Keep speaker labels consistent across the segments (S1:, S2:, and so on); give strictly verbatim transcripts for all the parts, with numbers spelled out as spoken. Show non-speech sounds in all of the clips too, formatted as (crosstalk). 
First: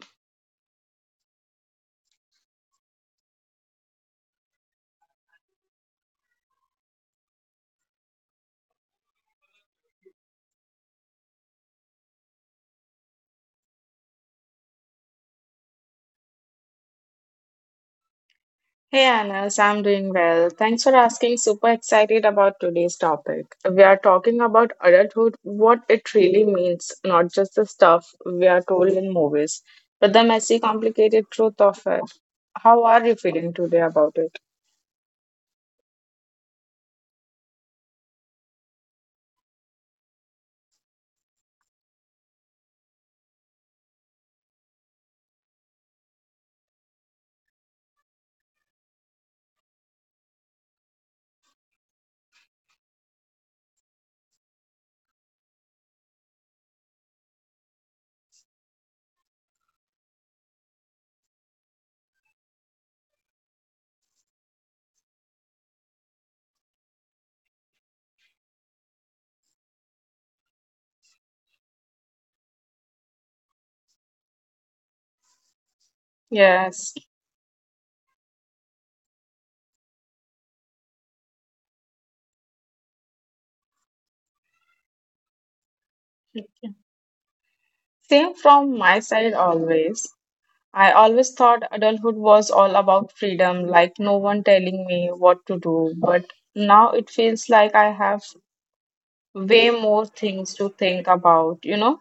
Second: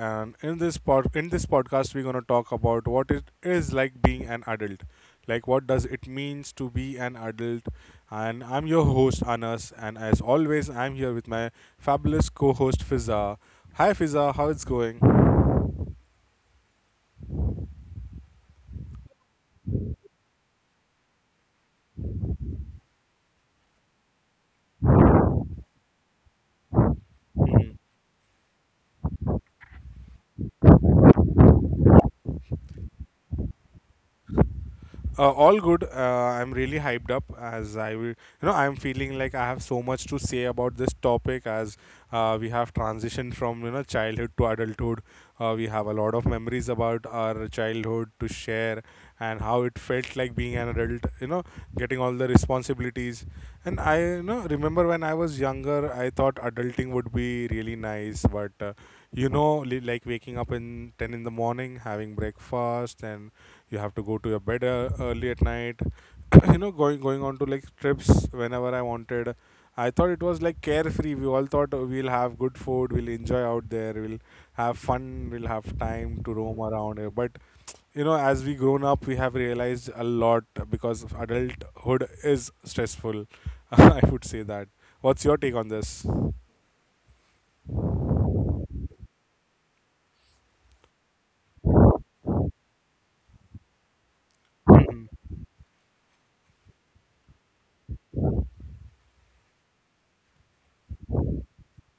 S1: And in this pod, in this podcast, we're gonna talk about what it is like being an adult, like what does it means to be an adult. And I'm your host Anas, and as always, I'm here with my fabulous co-host Fiza. Hi Fiza, how it's going?
S2: Hey Anas, I'm doing well. Thanks for asking. Super excited about today's topic. We are talking about adulthood, what it really means, not just the stuff we are told in movies, but the messy, complicated truth of it. How are you feeling today about it?
S1: Uh, all good. Uh, I'm really hyped up as I will, you know, I'm feeling like I have so much to say about this topic as uh, we have transitioned from, you know, childhood to adulthood. Uh, we have a lot of memories about our childhood to share and how it felt like being an adult, you know, getting all the responsibilities. And I, you know, remember when I was younger, I thought adulting would be really nice, but, uh, you know, li- like waking up in ten in the morning, having breakfast and you have to go to your bed uh, early at night. (coughs) you know going going on to like trips whenever I wanted. I thought it was like carefree. We all thought uh, we'll have good food, we'll enjoy out there, we'll have fun, we'll have time to roam
S2: Yes.
S1: around here. But you know, as we grown up, we have realized a lot, because adulthood is stressful. (laughs) I would say that. What's your take on this?
S2: Same from my side always. I always thought adulthood was all about freedom, like no one telling me
S1: Mhm.
S2: what to do. But now it feels like I have way more things to think about, you know?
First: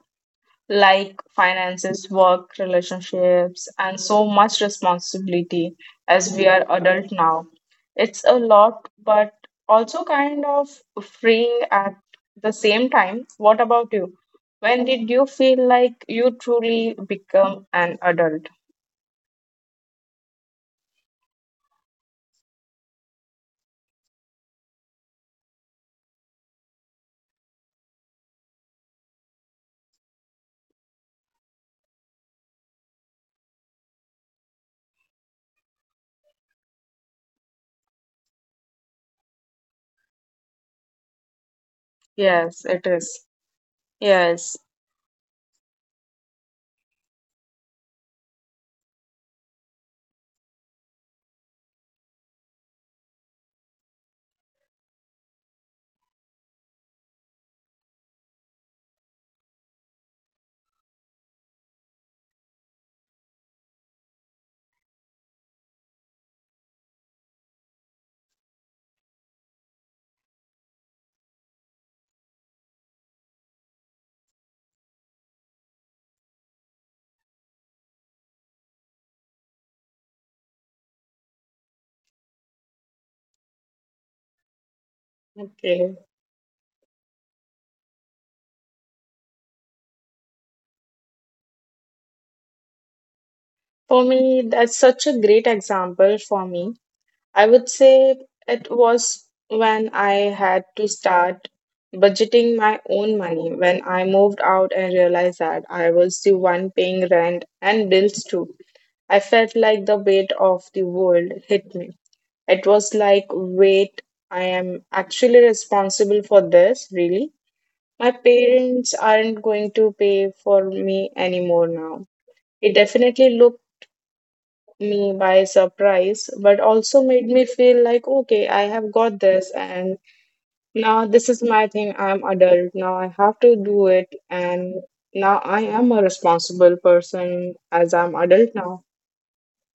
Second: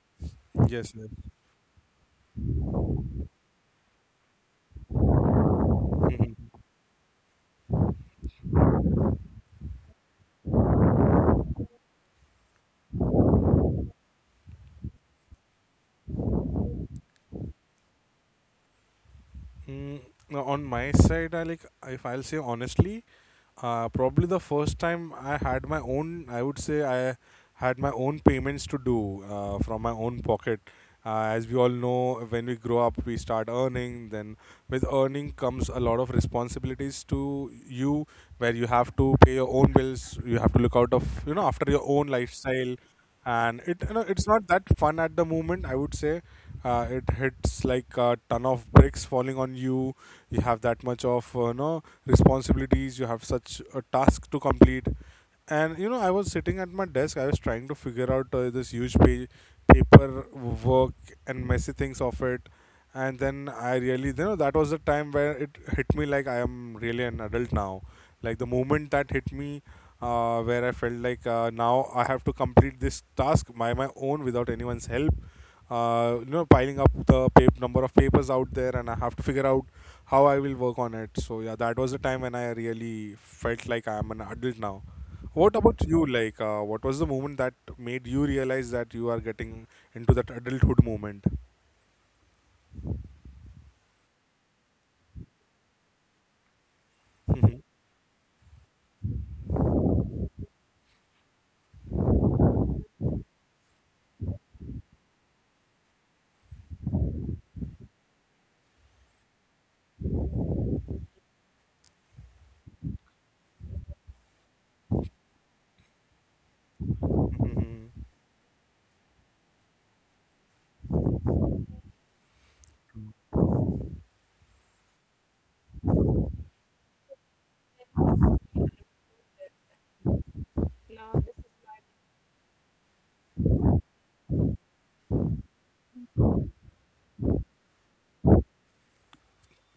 S1: Yes, yes.
S2: Like finances, work, relationships, and so much responsibility
S1: Mhm.
S2: as we are adult now. It's a lot, but also kind of freeing at the same time. What about you? When did you feel like you truly become an adult?
S1: Mm, now on my side, I like, if I'll say honestly, uh, probably the first time I had my own, I would say I had my own payments to do uh, from my own pocket. Uh, as we all know, when we grow up, we start earning. Then with earning comes a lot of responsibilities to you, where you have to pay your own bills. You have to look out of, you know, after your own
S2: Yes,
S1: lifestyle.
S2: it is.
S1: And it, you know, it's not
S2: Yes.
S1: that fun at the moment, I would say. Uh, it hits like a ton of bricks falling on you. You have that much of, uh, you know, responsibilities. You have such a task to complete. And you know, I was sitting at my desk, I was trying to figure out uh, this huge page paper work and messy things of it. And then I really, you know, that was the time where it hit me, like I am really an adult now. Like the moment that hit me, uh, where I felt like, uh, now I have to complete this task by my own without anyone's help. Uh, you know, piling up the pap- number of papers out there, and I have to figure out how I will work on it. So yeah, that was the time when I really felt like I am an adult now. What about
S2: Okay.
S1: you? Like, uh, what was the moment that made you realize that you are getting into that adulthood moment?
S2: For me, that's such a great example for me.
S1: (laughs)
S2: I
S1: Mhm.
S2: would say it was when I had to start budgeting my own money when I moved out and realized that I was the one paying rent and bills too. I felt like the weight of the world hit me. It was like, wait, I am actually responsible for this, really?
S1: Mhm.
S2: My parents aren't going to pay for me anymore now. It definitely looked me by surprise, but also made me feel like, okay, I have got this, and now this is my thing. I'm adult now. I have to do it, and now I am a responsible person as I'm adult now.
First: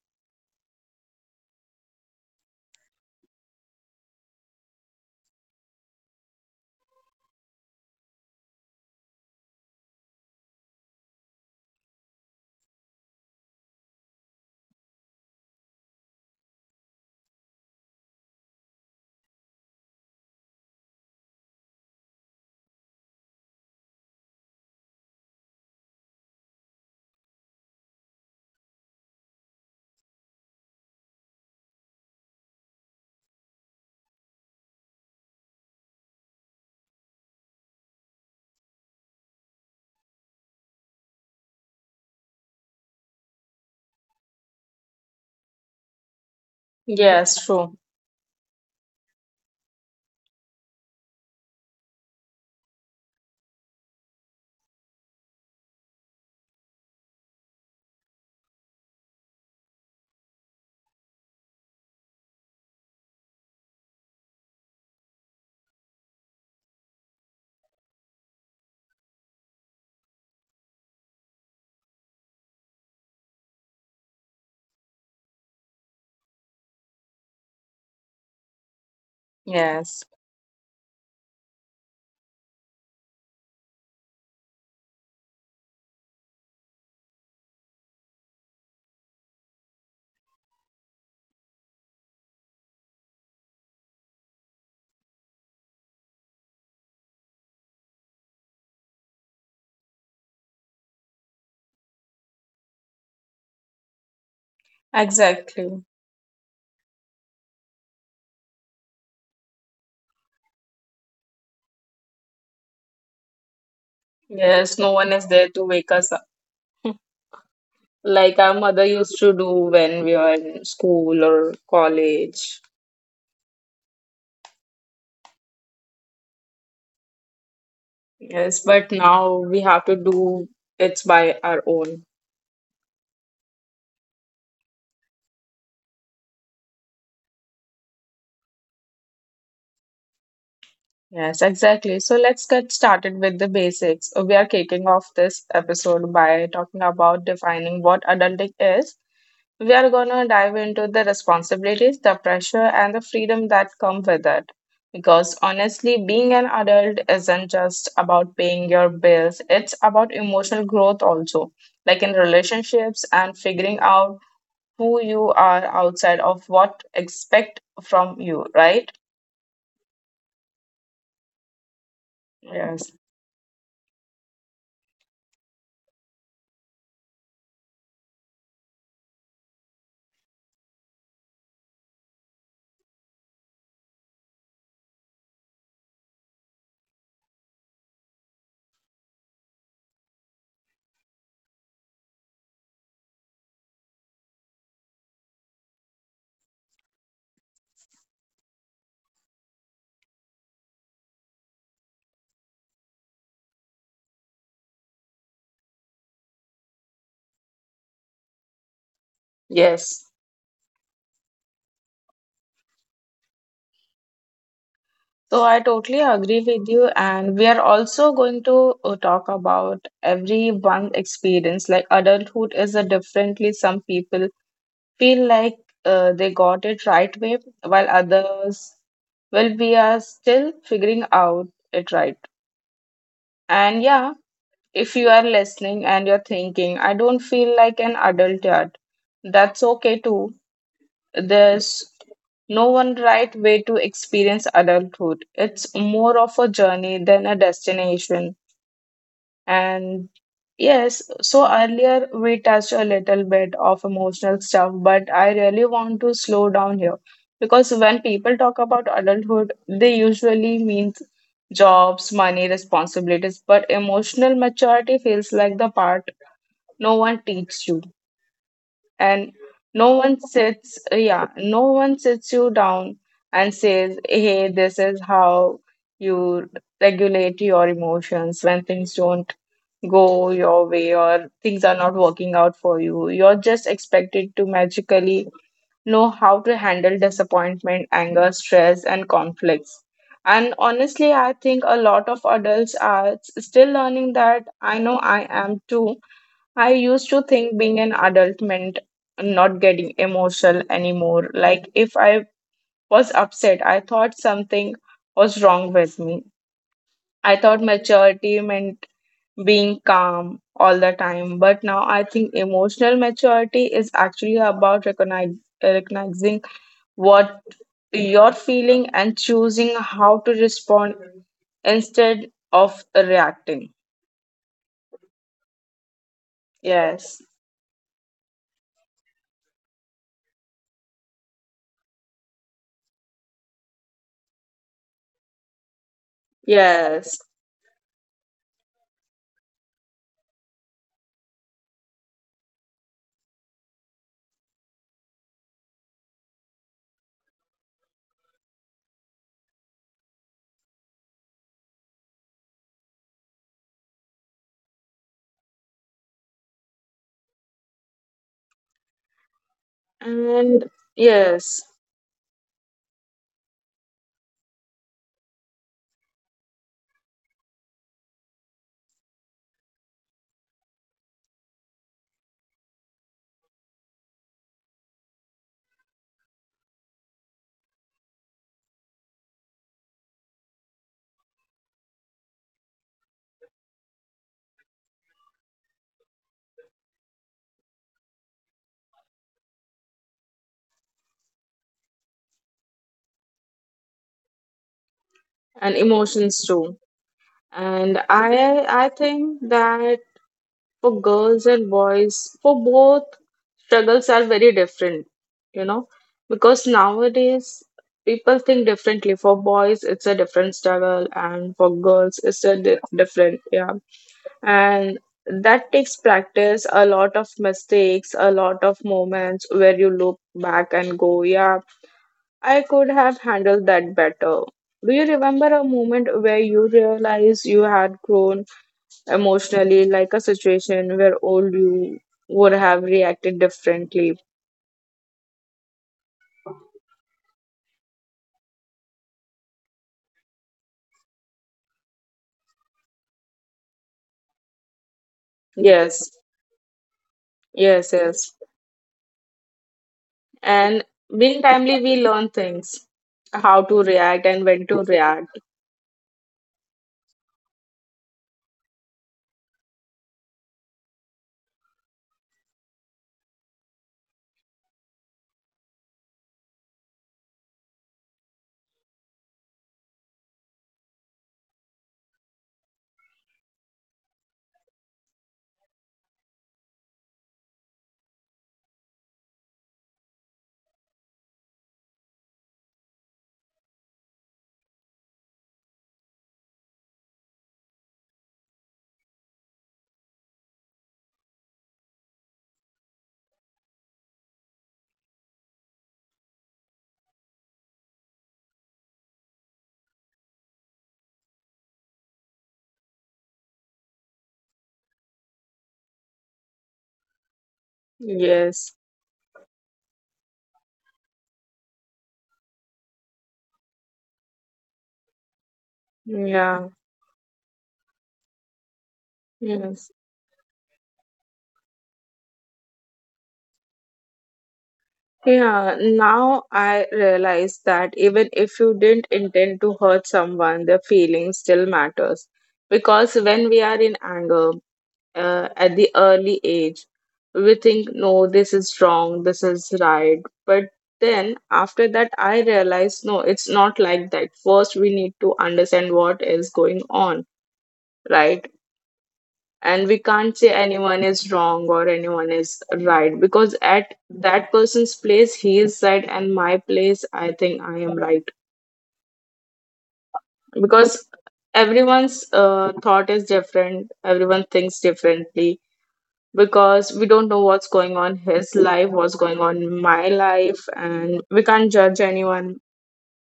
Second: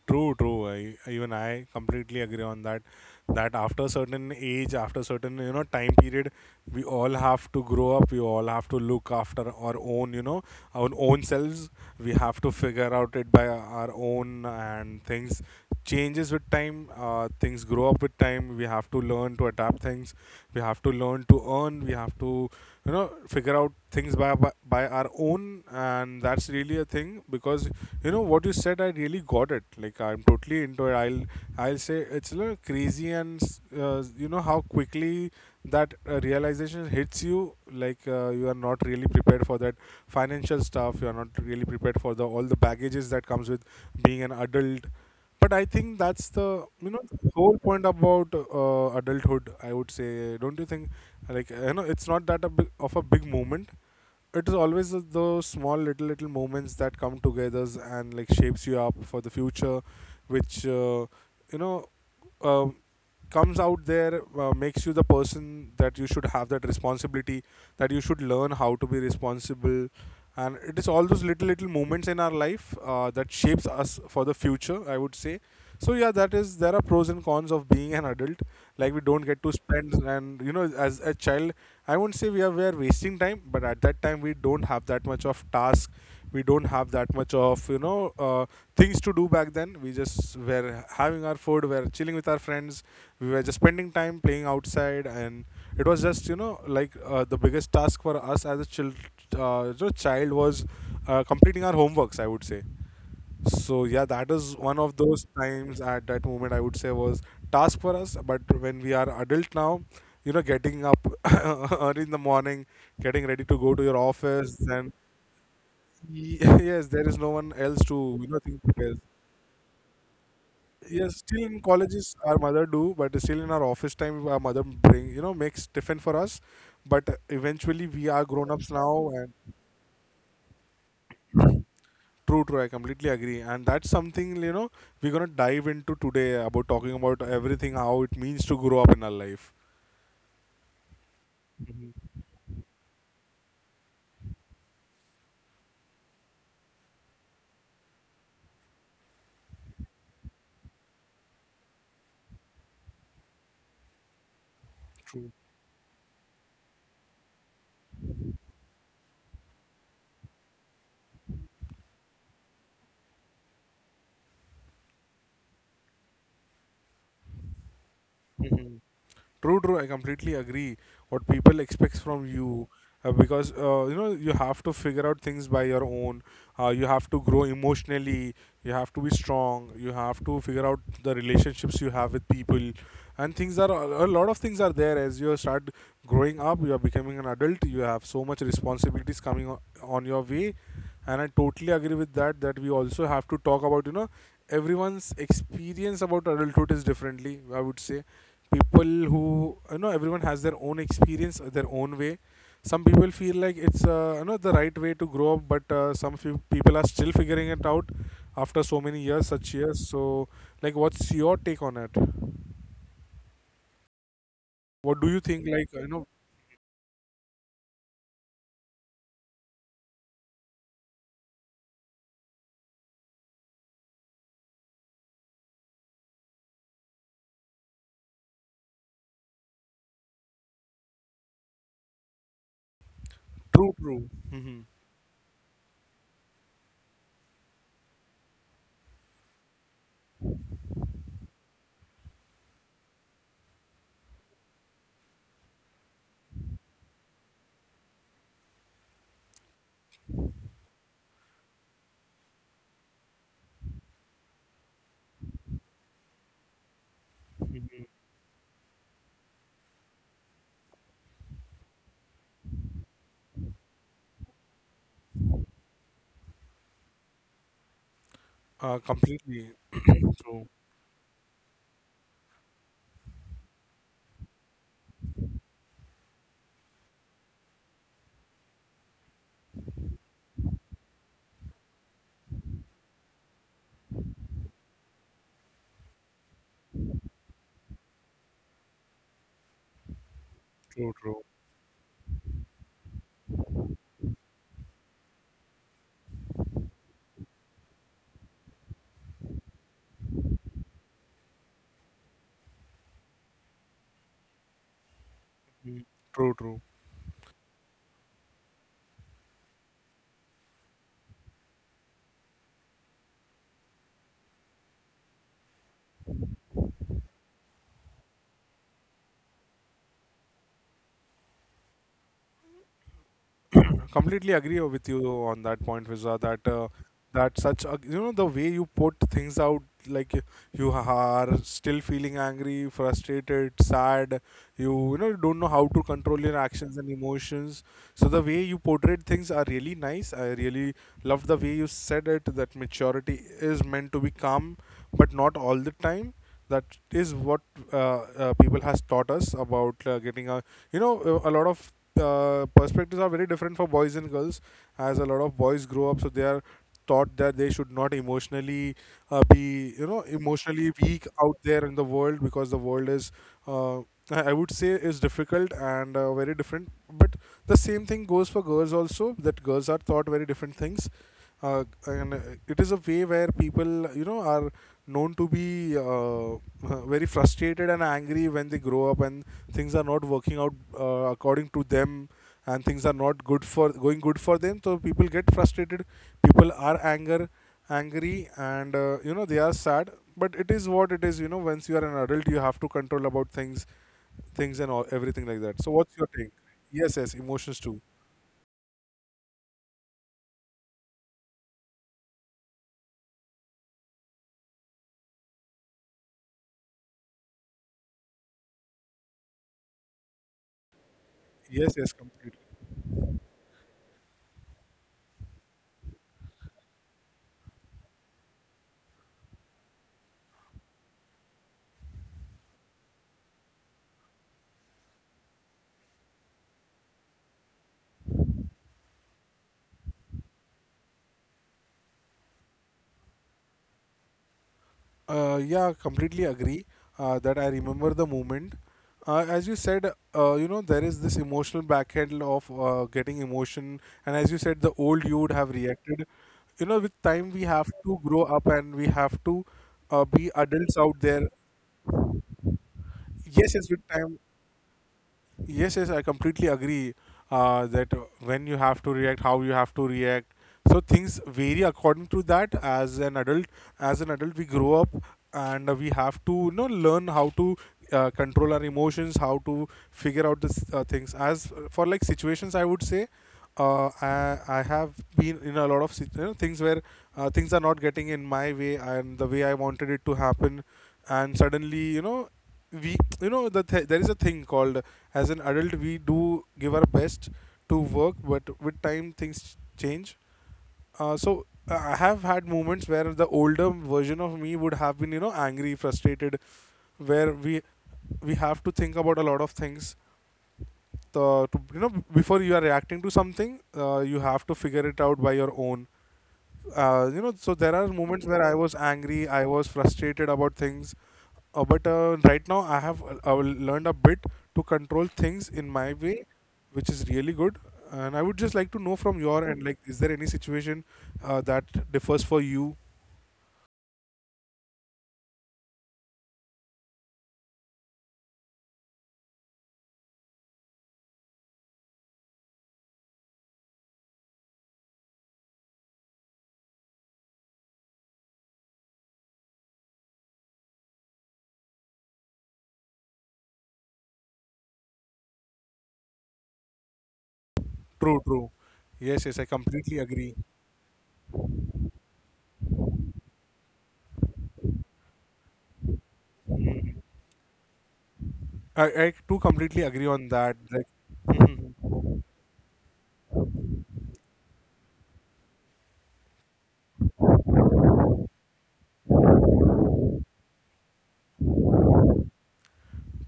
S1: True, true. I, even I completely agree on that. That after certain age, after certain, you know, time period, we all have to grow up. We all have to look after our own, you know, our own selves. We have to figure out it by our own, and things changes with time. Uh, things grow up with time. We have to learn to adapt things. We have to learn to earn. We have to, you know, figure out things by by, by our own. And that's really a thing, because you know what you said, I really got it, like I'm totally into it. i'll I'll say it's a little crazy and s- uh, you know, how quickly that uh, realization hits you, like uh, you are not really prepared for that financial stuff. You are not really prepared for the all the baggages that comes with being an adult. But I think that's the, you know,
S2: Yes,
S1: whole
S2: true.
S1: point about uh, adulthood, I would say. Don't you think, like, you know, it's not that a big, of a big moment. It is always th- those small little little moments that come together and like shapes you up for the future, which uh, you know um comes out there, uh, makes you the person, that you should have that responsibility, that you should learn how to be responsible. And it is all those little little moments in our life uh, that shapes us for the future, I would say. So yeah, that is, there are pros and cons of being an adult. Like we don't get to spend,
S2: Yes,
S1: and you know, as a child, I won't say we are we are wasting time, but at that time we don't have that much of task. We don't have that much of, you know, uh, things to do back then. We just were having our food, we were chilling with our friends, we were just spending time playing outside. And it was just, you know, like, uh, the biggest task for us as a child, uh, you know, child was uh, completing our homeworks, I would say. So yeah, that is one of those
S2: exactly.
S1: times, at that moment, I would say, was task for us. But when we are adult now, you know, getting up (laughs) early in the morning, getting ready to go to your office,
S2: Yes, no
S1: and
S2: one is there to wake us up
S1: y- (laughs) yes, there is no one else to, you
S2: like
S1: know,
S2: our
S1: think.
S2: mother used to do when we were in school
S1: Yes, still
S2: or
S1: in colleges our
S2: college.
S1: mother do, but still in our office time our mother bring, you know, makes tiffin for us. But eventually we are grown
S2: Yes,
S1: ups
S2: but
S1: now, and
S2: now we have to do it by our own.
S1: true, true, I completely agree. And that's something, you know, we're gonna dive into today, about talking about everything, how it means to grow up in our life.
S2: Yes, exactly.
S1: Hmm.
S2: So let's get started with the basics. We are kicking off this episode by talking about defining what adulting is. We are going to dive into the responsibilities, the pressure, and the freedom that come with it.
S1: True.
S2: Because honestly, being an adult isn't just about paying your bills, it's about emotional growth also, like in relationships and figuring out who you are outside of what expect from you,
S1: Mhm.
S2: right?
S1: True, true. I completely agree. What people expects from you,
S2: Yes.
S1: uh, because uh, you know, you have to figure out things by your own. Uh, you have to grow emotionally. You have to be strong. You have to figure out the relationships you have with people, and things are a lot of things are there as you start growing up. You are becoming an adult. You have so much responsibilities coming o- on your way, and I totally agree with that. That we also have to talk about, you know, everyone's experience about adulthood is differently. I would say, people who, you know, everyone has their own experience, uh, their own way. Some people feel like it's, uh, you know, the right way to grow up, but uh, some few people are still figuring it out after so many years, such years.
S2: Yes.
S1: So like, what's your take on it? What do you
S2: So
S1: think,
S2: I
S1: like, you
S2: totally
S1: know?
S2: agree with you, and we are also going to uh, talk about everyone's experience. Like adulthood is a differently. Some people feel like uh, they got it right way, while others, well, we are still figuring out it right. And
S1: True,
S2: yeah,
S1: true. Hmm.
S2: if you are listening and you're thinking, I don't feel like an adult yet, that's okay too. There's no one right way to experience adulthood. It's more of a journey than a destination. And yes, so earlier we touched a little bit of emotional stuff, but I really want to slow down here because when people talk about adulthood, they usually mean jobs, money, responsibilities, but emotional maturity feels like the part no one teaches you,
S1: Uh,
S2: and
S1: completely.
S2: no one
S1: (clears throat) True.
S2: sits uh, yeah, no one sits you down and says, hey, this is how you regulate your emotions when things don't go your way, or things are not working out for you. You're just expected to magically know how to handle disappointment, anger, stress, and conflicts. And
S1: True. (coughs)
S2: honestly,
S1: True.
S2: I think a lot of adults are s- still learning that. I know I am too. I used to think being an adult meant not getting emotional anymore. Like, if I was upset, I thought something was wrong
S1: Mhm.
S2: with me.
S1: True, true.
S2: I thought maturity meant being calm all the time. But now I think emotional maturity is actually about recognize, recognizing what you're feeling and choosing how to respond instead of reacting.
S1: Completely agree with you on that point, Visa, that uh,
S2: Yes,
S1: that such a, you know, the way you put things out, like you you are still feeling angry, frustrated, sad. You you know, you don't know how to control your actions and
S2: yes,
S1: emotions. So the way you portrayed things are really nice. I really love the way you said it. That maturity is meant to be calm, but not all the time. That is what uh, uh, people has taught us about uh, getting a you know, a a lot of uh, perspectives are very different for boys and girls. As a lot of boys grow up, so they are taught that they should not emotionally uh, be, you know,
S2: and
S1: emotionally weak out
S2: yes.
S1: there in the world, because the world is, uh, i I would say, is difficult and uh, very different. But the same thing goes for girls also, that girls are taught very different things. Uh, and uh, It is a way where people, you know, are known to be uh, (laughs) very frustrated and angry when they grow up, and things are not working out uh, according to them, and things are not good for going good for them. So people get frustrated, people are anger angry, and, uh, you know, they are sad. But it is what it is. You know, once you are an adult, you have to control about things things and all everything like that.
S2: And
S1: So what's your take?
S2: emotions too.
S1: Yes, yes, emotions too.
S2: And I I think that for girls and boys, for both, struggles are very different, you know, because nowadays people think differently. For boys, it's a different struggle, and for
S1: Yes, yes,
S2: girls,
S1: completely.
S2: it's a di- different, yeah. And that takes practice, a lot of mistakes, a lot of moments where you look back and go, yeah, I could have handled that better. Do you remember a moment where you realized you had grown emotionally, like a situation where old you would have reacted differently?
S1: Uh, yeah, completely agree uh, that I remember the moment. Uh, as you said, uh, you know, there is this emotional backhand of uh, getting emotion. And as you said, the old you would have
S2: Yes,
S1: reacted. You know, with time, we have
S2: yes,
S1: to grow
S2: yes.
S1: up, and we have to uh, be adults
S2: And
S1: out there.
S2: being timely, we learn things
S1: Yes,
S2: how
S1: yes,
S2: to
S1: with
S2: react
S1: time.
S2: and when to react.
S1: Yes, yes, I completely agree uh, that uh, when you have to react, how you have to react. So things vary according to that. As an adult, as an adult, we grow up and uh, we have to, you know, learn how to uh, control our emotions, how to figure out this uh, things. As for like situations, I would say. Uh, I, I have been in a lot of sit- you know, things where uh, things are not getting in my way and the way I wanted it to happen, and suddenly you know we you know the th- there is a thing called, as an adult we do give our best to work, but with time things change. uh, so uh, I have had moments where the older version of me would have been you know angry, frustrated, where we we have to think about a lot of things, the, to you know before you are reacting to something, uh, you have to figure it out by your own. Uh, you know so there are moments where I
S2: Yes,
S1: was angry, I was frustrated about things. Uh, but uh, Right now, I have uh, uh, learned a bit to control things in my way,
S2: yeah,
S1: which is really good. And I would just like to know from your end, like,
S2: yes.
S1: is there any situation uh, that differs for you?
S2: Yeah, now I realize that even if you didn't intend to hurt someone, their feelings still matters. Because when we are in anger uh, at the early age, we think, no, this is wrong, this is right. But then after that, I realize, no, it's not like that. First, we need to understand what is going on,
S1: True,
S2: right?
S1: true. Yes, yes, I
S2: And we
S1: completely
S2: can't
S1: agree.
S2: say anyone is wrong or anyone is right, because at that person's place he is right, and my place I think I am right,
S1: I, I too completely agree on that. Like,
S2: because everyone's uh, thought is different, everyone thinks differently, because we don't know what's going on in his life, what's going on in my life, and we can't judge anyone.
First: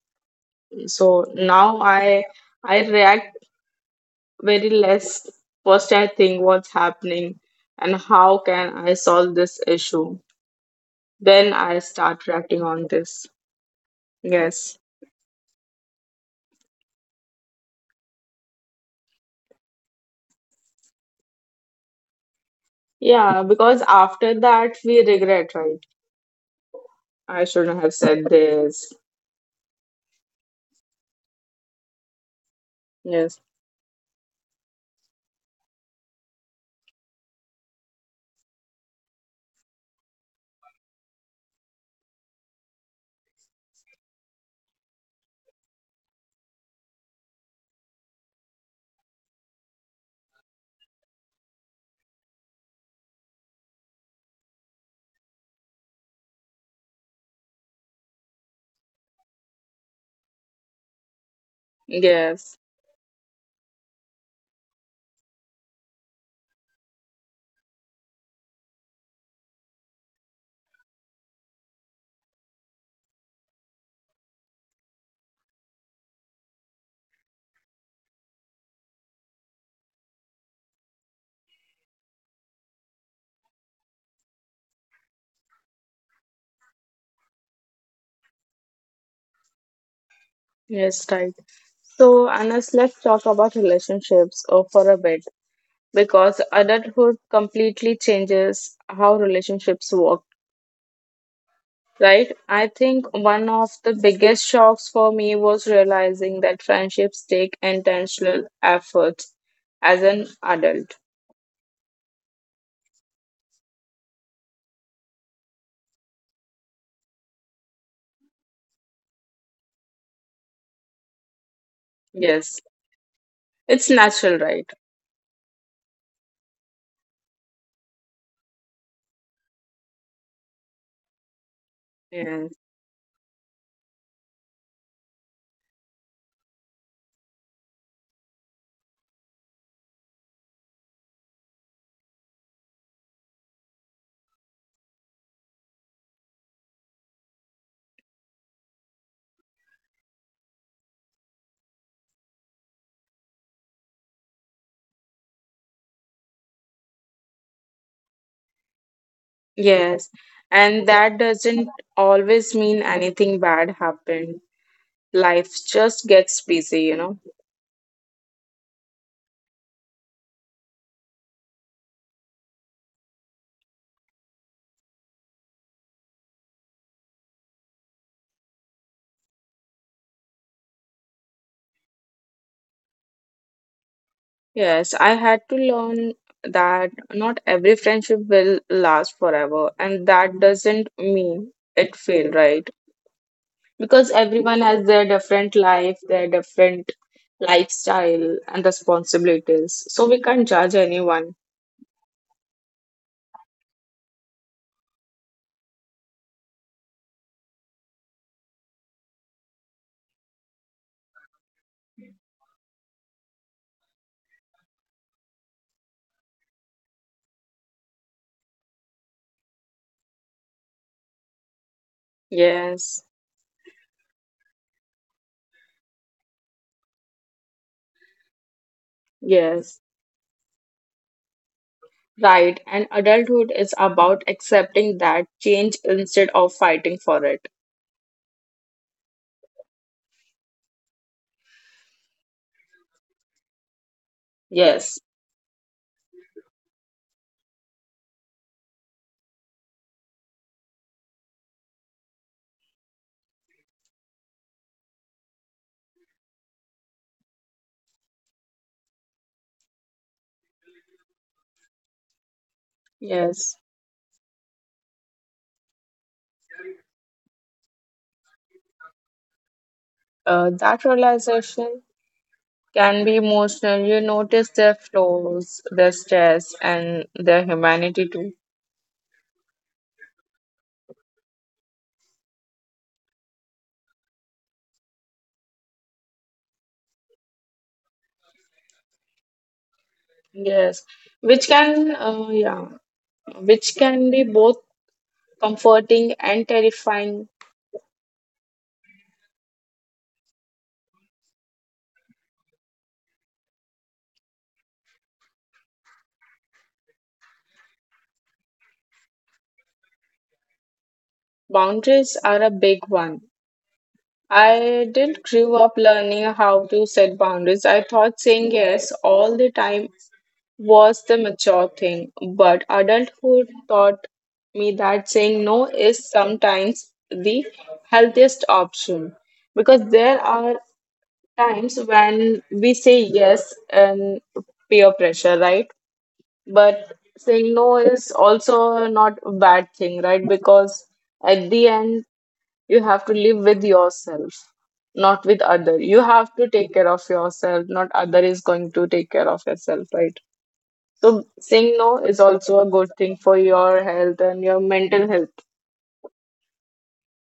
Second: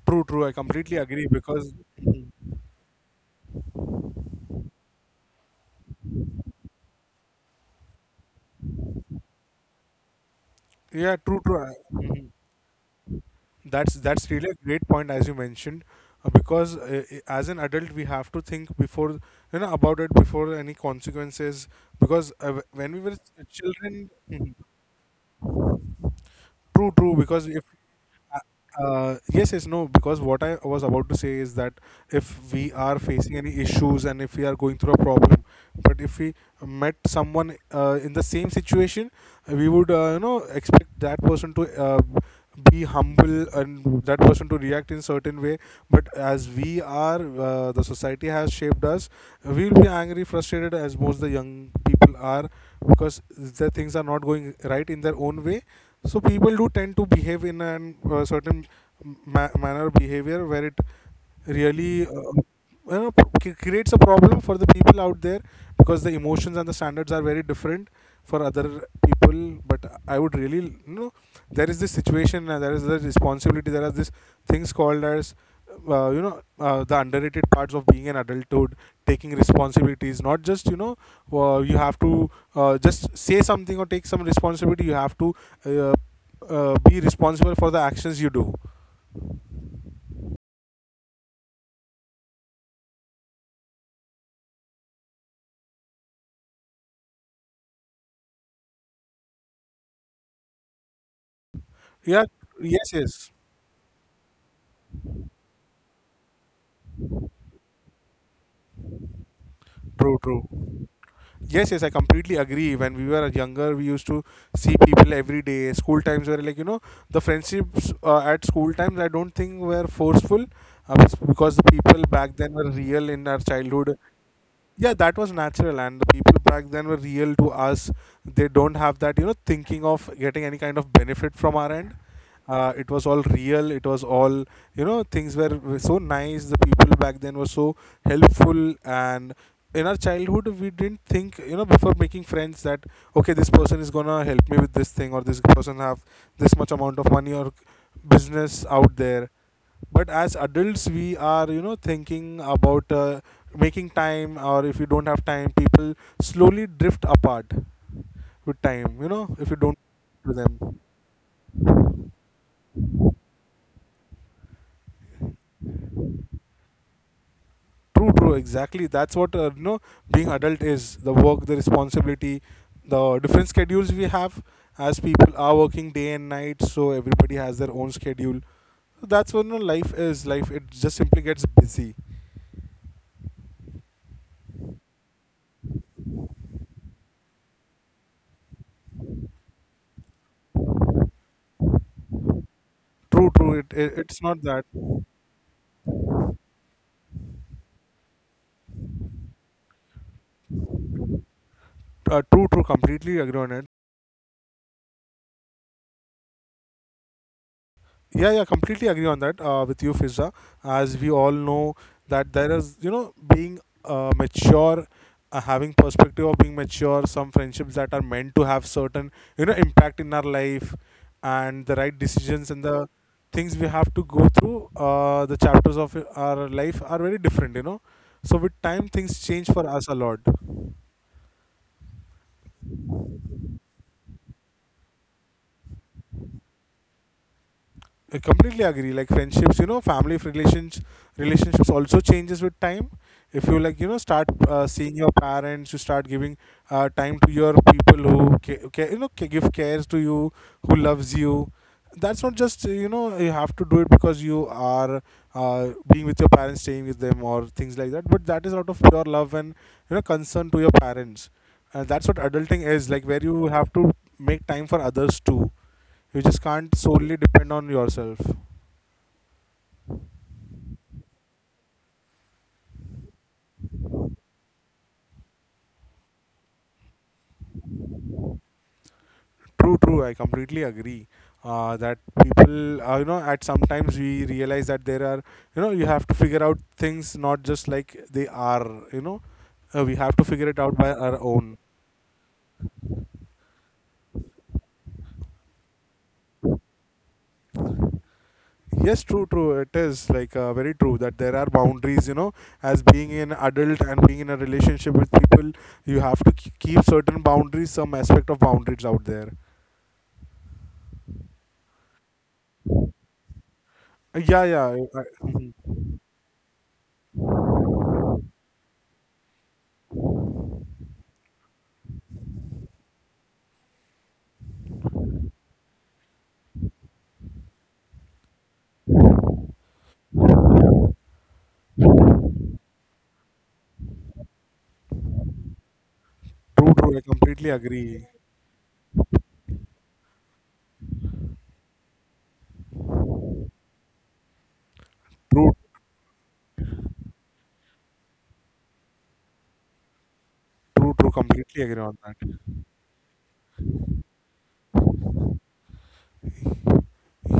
S1: true, true. I completely
S2: So
S1: agree
S2: now
S1: because,
S2: i i react very less. First I think what's happening and how can I solve this issue.
S1: yeah, true,
S2: Then I
S1: true.
S2: start reacting on this.
S1: That's that's really a
S2: Yes.
S1: great point as you mentioned, uh, because uh, i- as an adult we have to think before, you know about it, before any consequences. Because uh, wh- when we were
S2: Yeah, because
S1: children,
S2: after that we regret, right?
S1: true, true.
S2: I
S1: Because if
S2: shouldn't have said
S1: uh,
S2: this.
S1: uh, yes, yes, no. Because what I was about to say is that, if we are facing
S2: Yes.
S1: any issues and if we are going through a problem, but if we met someone uh, in the same situation, we would uh, you know expect that person to uh, be humble and that person to react in certain way. But as we are uh, the society has shaped us, we will be angry, frustrated, as most the young people are, because the things are not going right in their own way. So people do tend to behave in a uh, certain ma- manner, behavior, where it really uh,
S2: Yes.
S1: you know, c- creates a problem for the people out there, because the emotions and the standards are very different for other people. But I would really you know there is this situation and there is the responsibility, there are these things called as uh, you know uh, the underrated parts of being an adulthood, taking responsibilities, not just you know uh, you have to uh, just say something or take some responsibility, you have to uh, uh, be responsible for the actions you do.
S2: Yes, right. So, Anas, let's talk about relationships uh, for a bit, because adulthood completely changes how relationships work,
S1: Yeah,
S2: right? I
S1: yes,
S2: think
S1: yes,
S2: one of the biggest shocks for me was realizing that friendships take intentional effort as
S1: true,
S2: an
S1: true.
S2: adult.
S1: Yes, yes, I completely agree. When we were younger, we used to see people every day. School times were like, you know, the friendships uh, at school times, I don't think were forceful, uh, because the people back then
S2: Yes.
S1: were real in our
S2: It's
S1: childhood.
S2: natural, right?
S1: Yeah, that was natural, and the people back then were real to us. They don't have that, you know, thinking of getting any kind of benefit from our end.
S2: Yes.
S1: Uh, it was all real, it was all, you know, things were were so nice, the people back then were so helpful. And in our childhood we didn't think, you know, before making friends that, okay, this person is gonna help me with this thing, or this person have this much amount of money or business out there. But as adults we are, you know, thinking about uh, making time, or if you don't have time, people slowly drift apart with time, you know, if you don't
S2: Yes.
S1: to them.
S2: And that doesn't always mean anything bad happened. Life just gets busy, you know.
S1: True, true. Exactly, that's what uh, you know being adult is, the work, the responsibility, the different schedules we have, as people are working day and night, so everybody has their own schedule. That's what, you know, life is, life it just simply gets busy.
S2: Yes, I had to learn that not every friendship will last forever, and that doesn't mean it failed, right?
S1: True, true. it, it
S2: Because
S1: it's not that.
S2: everyone has their different life, their different lifestyle and responsibilities. So we can't judge anyone.
S1: Uh, true, true, completely agree on it. Yeah, yeah, completely agree on that uh, with you, Fizza. As we all know that there is, you know, being uh, mature, uh, having perspective of being mature, some friendships that are meant to have certain, you know, impact in our life, and the right decisions and the
S2: Yes,
S1: things we have to go through. Uh, the chapters of our life are very different, you know. So with time, things change for us a
S2: yes.
S1: lot.
S2: Right, and adulthood is about accepting that change instead of fighting for it.
S1: I completely agree. Like friendships, you know, family relations relationships also changes with time. If you like, you know, start uh, seeing your
S2: Yes,
S1: parents, you start giving uh, time to your people who ca- ca- you know ca- give cares to you, who loves you. That's not just, you know, you have to do it because you are uh, being with your parents, staying with them, or things like that. But that is out of pure love and, you know, concern to your parents. Uh, that's what adulting is like, where you
S2: yes.
S1: have to make time for others too, you just can't solely depend on yourself.
S2: Uh, that realization can be emotional. You notice their flaws, their stress, and their humanity too.
S1: True, true. I completely agree. Uh, that people, uh, you know, at sometimes we realize that there are, you know, you have to figure out things not just like they are, you know, uh, we have to figure it out by
S2: Yes,
S1: our own.
S2: which can, uh, yeah, which can be both comforting and terrifying.
S1: Yes, true, true. It is like uh, very true that there are boundaries, you know, as being an adult and being in a relationship with people, you have to k- keep certain boundaries, some aspect of boundaries out there.
S2: Boundaries are a big one.
S1: Uh, Yeah, yeah. I, I,
S2: I didn't
S1: Mhm.
S2: grow up learning how to set boundaries. I thought saying yes all the time was the mature thing, but adulthood taught me that saying no is sometimes the healthiest option, because there are times when we say yes and peer pressure, right?
S1: True, true. I
S2: But
S1: completely
S2: saying no
S1: agree.
S2: is also not a bad thing, right? Because at the end, you have to live with yourself, not
S1: True,
S2: with other. You have to take care of yourself, not other is going to take care of yourself, right?
S1: true, true.
S2: So
S1: Completely agree
S2: saying
S1: on
S2: no
S1: that.
S2: is also a good thing for your health and your mental health.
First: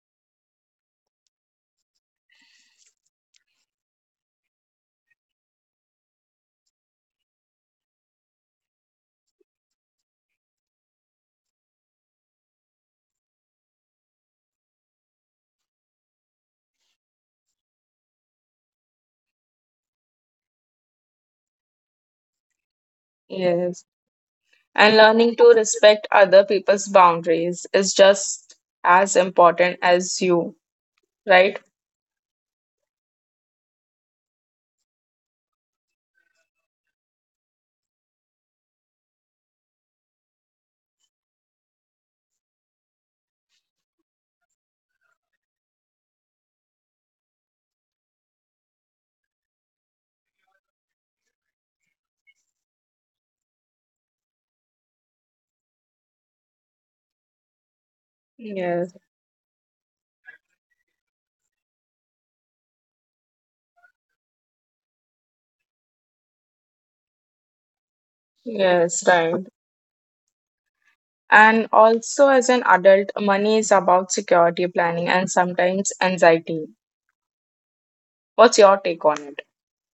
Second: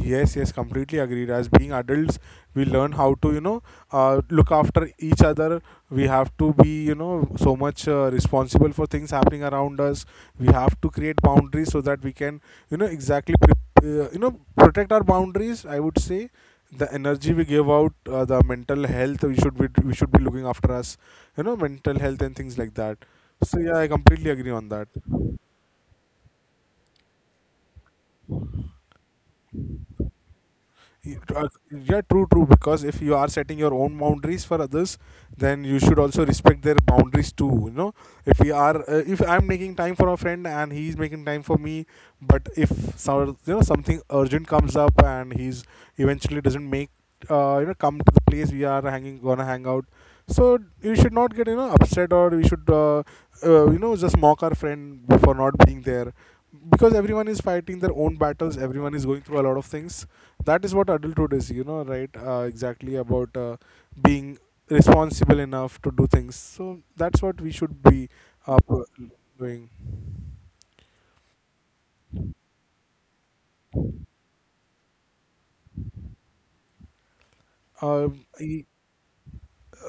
S1: Yes, yes, completely agreed. As being adults, we learn how to, you know, uh, look after each other. We have to be, you know, so much uh, responsible for things happening around us. We have to create boundaries so that we can, you know, exactly, pre- uh, you know, protect our boundaries. I would say the energy we give out, uh, the mental health, we should be we should be looking after us, you know, mental health and things like that. So yeah,
S2: Yes,
S1: I completely agree on that.
S2: and learning to respect other people's boundaries is just as important as you,
S1: Y- uh,
S2: right.
S1: Yeah, true, true. Because if you are setting your own boundaries for others, then you should also respect their boundaries too. You know, if we are, uh, if I'm making time for a friend and he's making time for me, but if some, you know, something urgent comes up and he's eventually doesn't make, uh, you know, come to the place we are hanging, gonna hang out. So you should not get, you know, upset, or we should, uh, uh, you know, just mock our friend for not being there, because everyone is fighting their own battles,
S2: Yes,
S1: everyone is going through a lot of things. That is what adulthood is, you know, right, uh, exactly about uh, being responsible enough to do things. So that's what we should be uh, pro-
S2: yes, right.
S1: doing.
S2: And also, as an adult, money is about security, planning, and sometimes anxiety.
S1: um,
S2: What's
S1: I,
S2: your take on it?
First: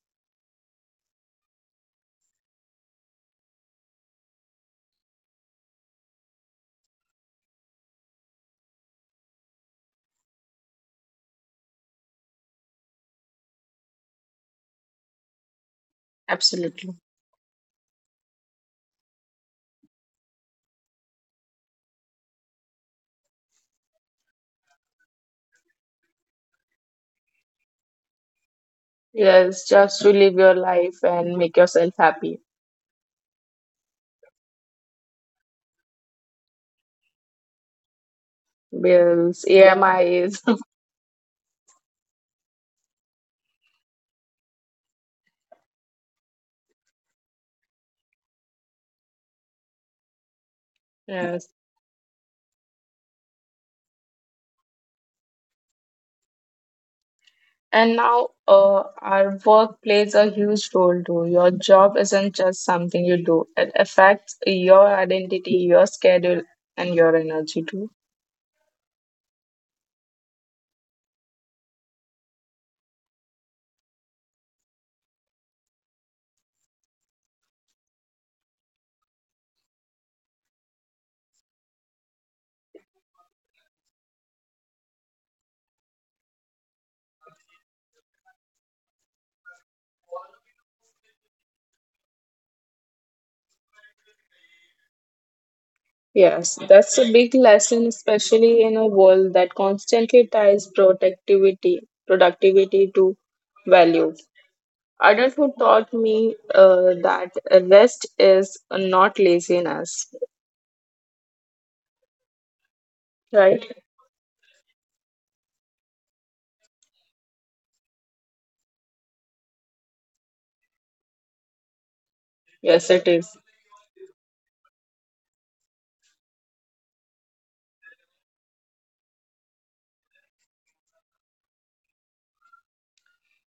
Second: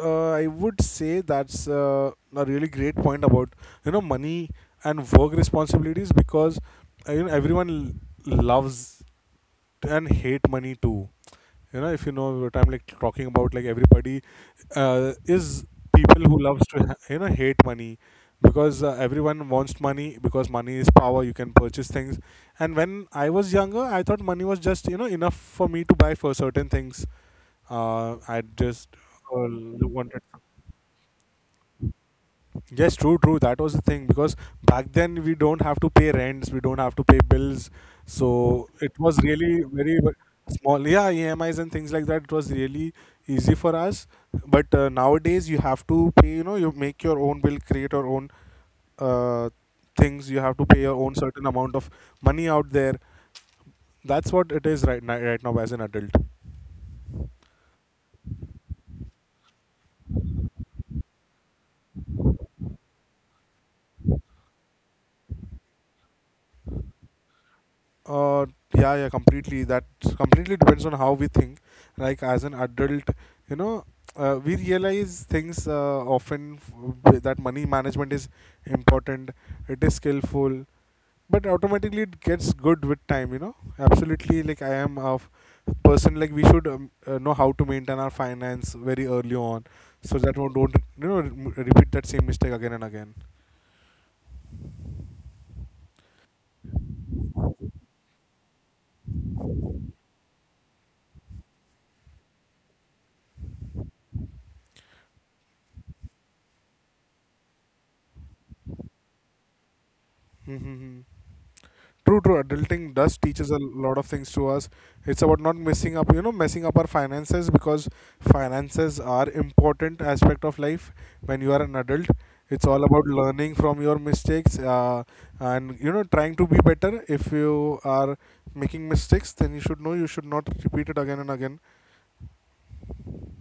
S1: uh, I would say that's uh, a really great point about, you know, money and work responsibilities, because uh, you know, everyone l- loves and hate money too, you know, if you know what I'm like talking about, like, everybody uh, is people who loves to
S2: Absolutely.
S1: ha- you know hate money, because uh, everyone wants money, because money is power, you can purchase things. And when I was younger I thought money was just, you know, enough for me to buy for certain things. Uh, I just uh,
S2: Yes, just to
S1: Wanted.
S2: live your life and make yourself happy.
S1: Yes, true, true. That was the thing, because back then we don't have to pay rents, we don't have to pay bills. So it was
S2: Bills,
S1: really very w-
S2: E M Is. (laughs)
S1: small. Yeah, E M Is and things like that. It was really easy for us. But uh, nowadays you have to pay. You know, you make your own bill, create your own uh, things. You have to pay your own
S2: Yes.
S1: certain amount of money out there. That's what it is right now, right now as an adult.
S2: And now, uh, our work plays a huge role too. Your job isn't just something you do, it affects your identity, your schedule, and your energy too.
S1: Uh, yeah, yeah, completely. That completely depends on how we think. Like as an adult, you know, uh, we realize things uh, often f- that money management is important. It is skillful, but automatically it gets good with time. You know, absolutely. Like I am a f- person. Like we should um, uh, know how to maintain our finance very early on, so that we don't, you know, re- repeat that same mistake again and again.
S2: Yes, that's a big lesson, especially in a world that constantly ties productivity, productivity to value. Adulthood taught me uh, that rest is not laziness,
S1: Mm-hmm. True, true. Adulting does teaches a
S2: right?
S1: lot of things to us. It's about not messing up, you know, messing up our finances, because finances are important aspect of life when you are an adult. It's
S2: Yes,
S1: all
S2: it
S1: about
S2: is.
S1: learning from your mistakes, uh, and you know trying to be better. If you are making mistakes, then you should know you should not repeat it again and again.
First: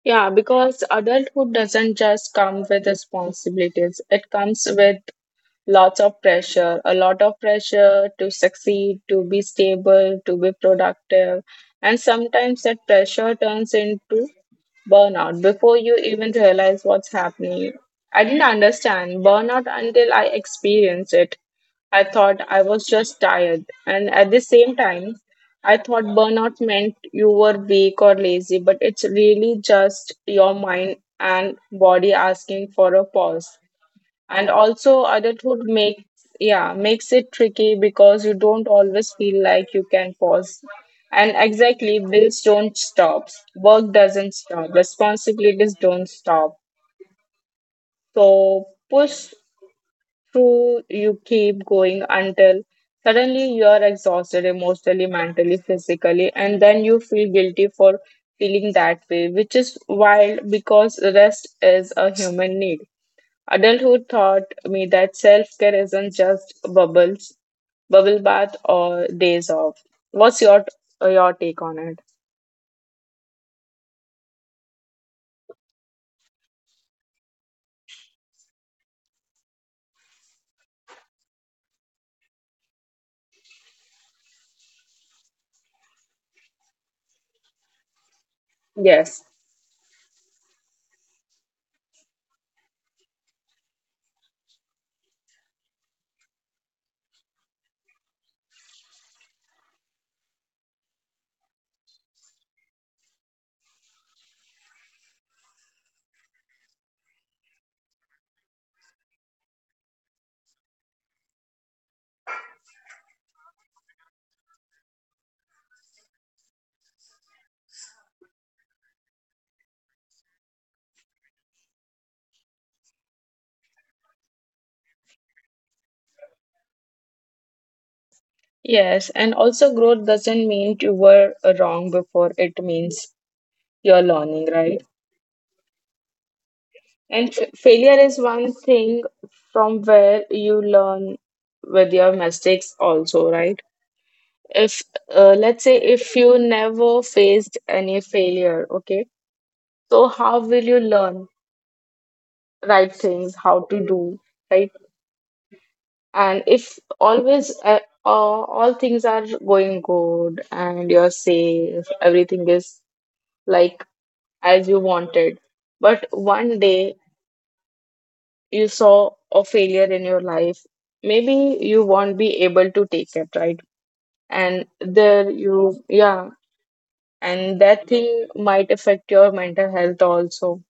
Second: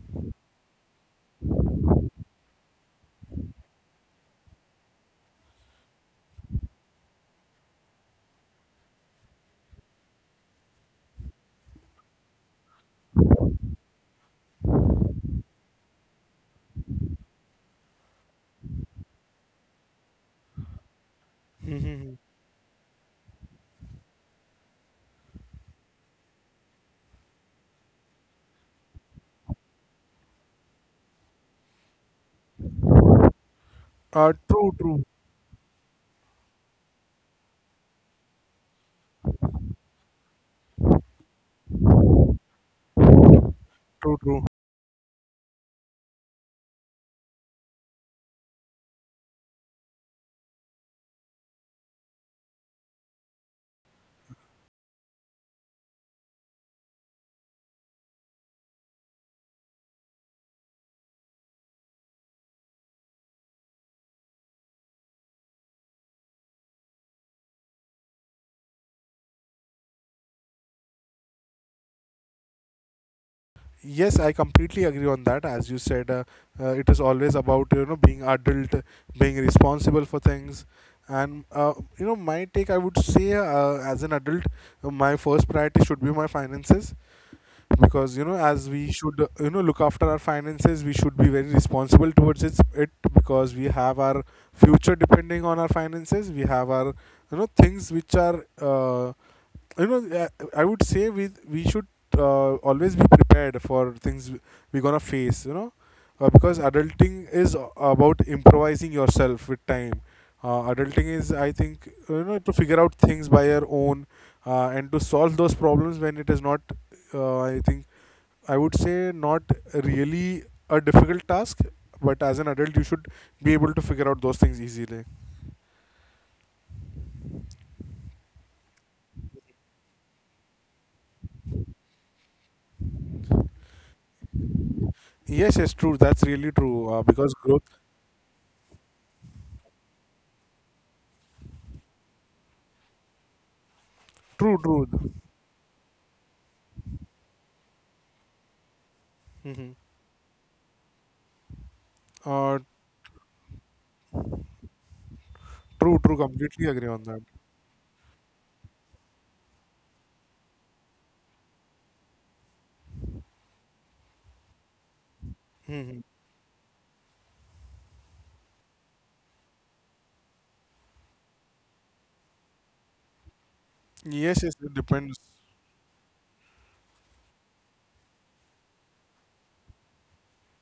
S2: Yeah, because adulthood doesn't just come with responsibilities, it comes with lots of pressure, a lot of pressure to succeed, to be stable, to be productive. And sometimes that pressure turns into burnout, before you even realize what's happening. I didn't understand burnout until I experienced it. I
S1: Mm-hmm.
S2: thought I was just tired. And at the same time, I thought burnout meant you were weak or lazy, but it's really just your mind and body asking for a pause.
S1: Uh,
S2: And
S1: true,
S2: also
S1: true,
S2: adulthood makes, yeah, makes it tricky because you don't always feel like you can pause. And exactly, bills don't stop, work
S1: true,
S2: doesn't
S1: true.
S2: stop, responsibilities don't stop. So push through, you keep going until suddenly you are exhausted emotionally, mentally, physically, and then you feel guilty for feeling that way, which is wild, because rest is a human need. Adulthood taught me that self care isn't just bubbles, bubble bath, or days off. What's your uh, your take on it?
S1: Yes, I completely agree on that. As you said, uh, uh, it is always about, you know, being adult, being responsible for things, and uh, you know my take. I would say, uh, as an adult, uh, my first priority should be my finances, because you know as we
S2: Yes,
S1: should, uh, you know look after our finances. We should be very responsible towards it, it because we have our future depending on our finances. We have our, you know things which are, uh, you know uh, I would say we we should, uh, always be prepared for things we're gonna face, you know uh, because adulting is about improvising yourself with time. uh, adulting is, I think, you know to figure out things by your own, uh, and to solve those problems when it is not, uh, I think, I would say, not really a difficult task, but as an adult you should be able to figure out those things easily.
S2: yes, and also growth doesn't mean you were uh, wrong before. It means you're learning, right?
S1: Yes, yes, true, that's really true. uh,
S2: And
S1: because
S2: f-
S1: growth
S2: failure is one thing from where you learn with your mistakes, also, right?
S1: true,
S2: If
S1: true.
S2: uh, let's say if you never faced any failure, okay,
S1: Hmm.
S2: so how will you learn?
S1: uh,
S2: Right things, how to do, right?
S1: true, true,
S2: And
S1: completely
S2: if
S1: agree on that.
S2: always uh, uh, all things are going good and you're safe, everything is like as you wanted, but
S1: Hmm.
S2: one day you saw a failure in your life, maybe you won't be able to take it, right?
S1: Yes, yes,
S2: And
S1: it depends.
S2: there you, yeah, and that thing might affect your mental health also.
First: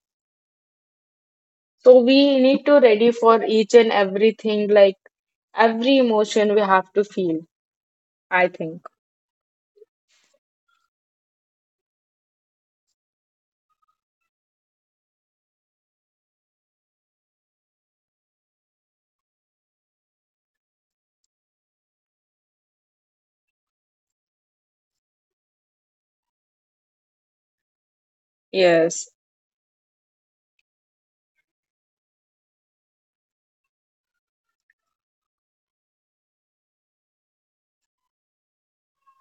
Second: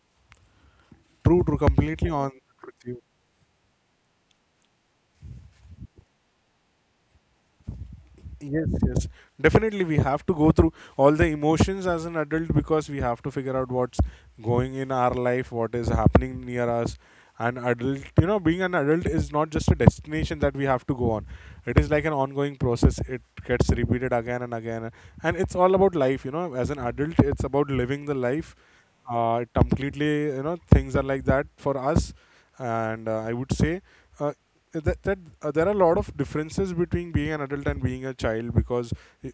S1: True, true,
S2: So
S1: completely on
S2: we need
S1: with
S2: to
S1: you.
S2: ready for each and everything, like every emotion we have to feel, I
S1: Yes,
S2: think.
S1: yes. Definitely, we have to go through all the emotions as an adult because we have to figure out what's going in our life, what is happening near us. An adult, you know, being an adult is not just a destination that we have to go on. It is like an ongoing process. It gets repeated again and again. And it's all about life, you know. As an adult, it's about living the life.
S2: Yes,
S1: uh, it completely, you know things are like that for us. And uh, I would say, uh, that, that uh, there are a lot of differences between being an adult and being a child. Because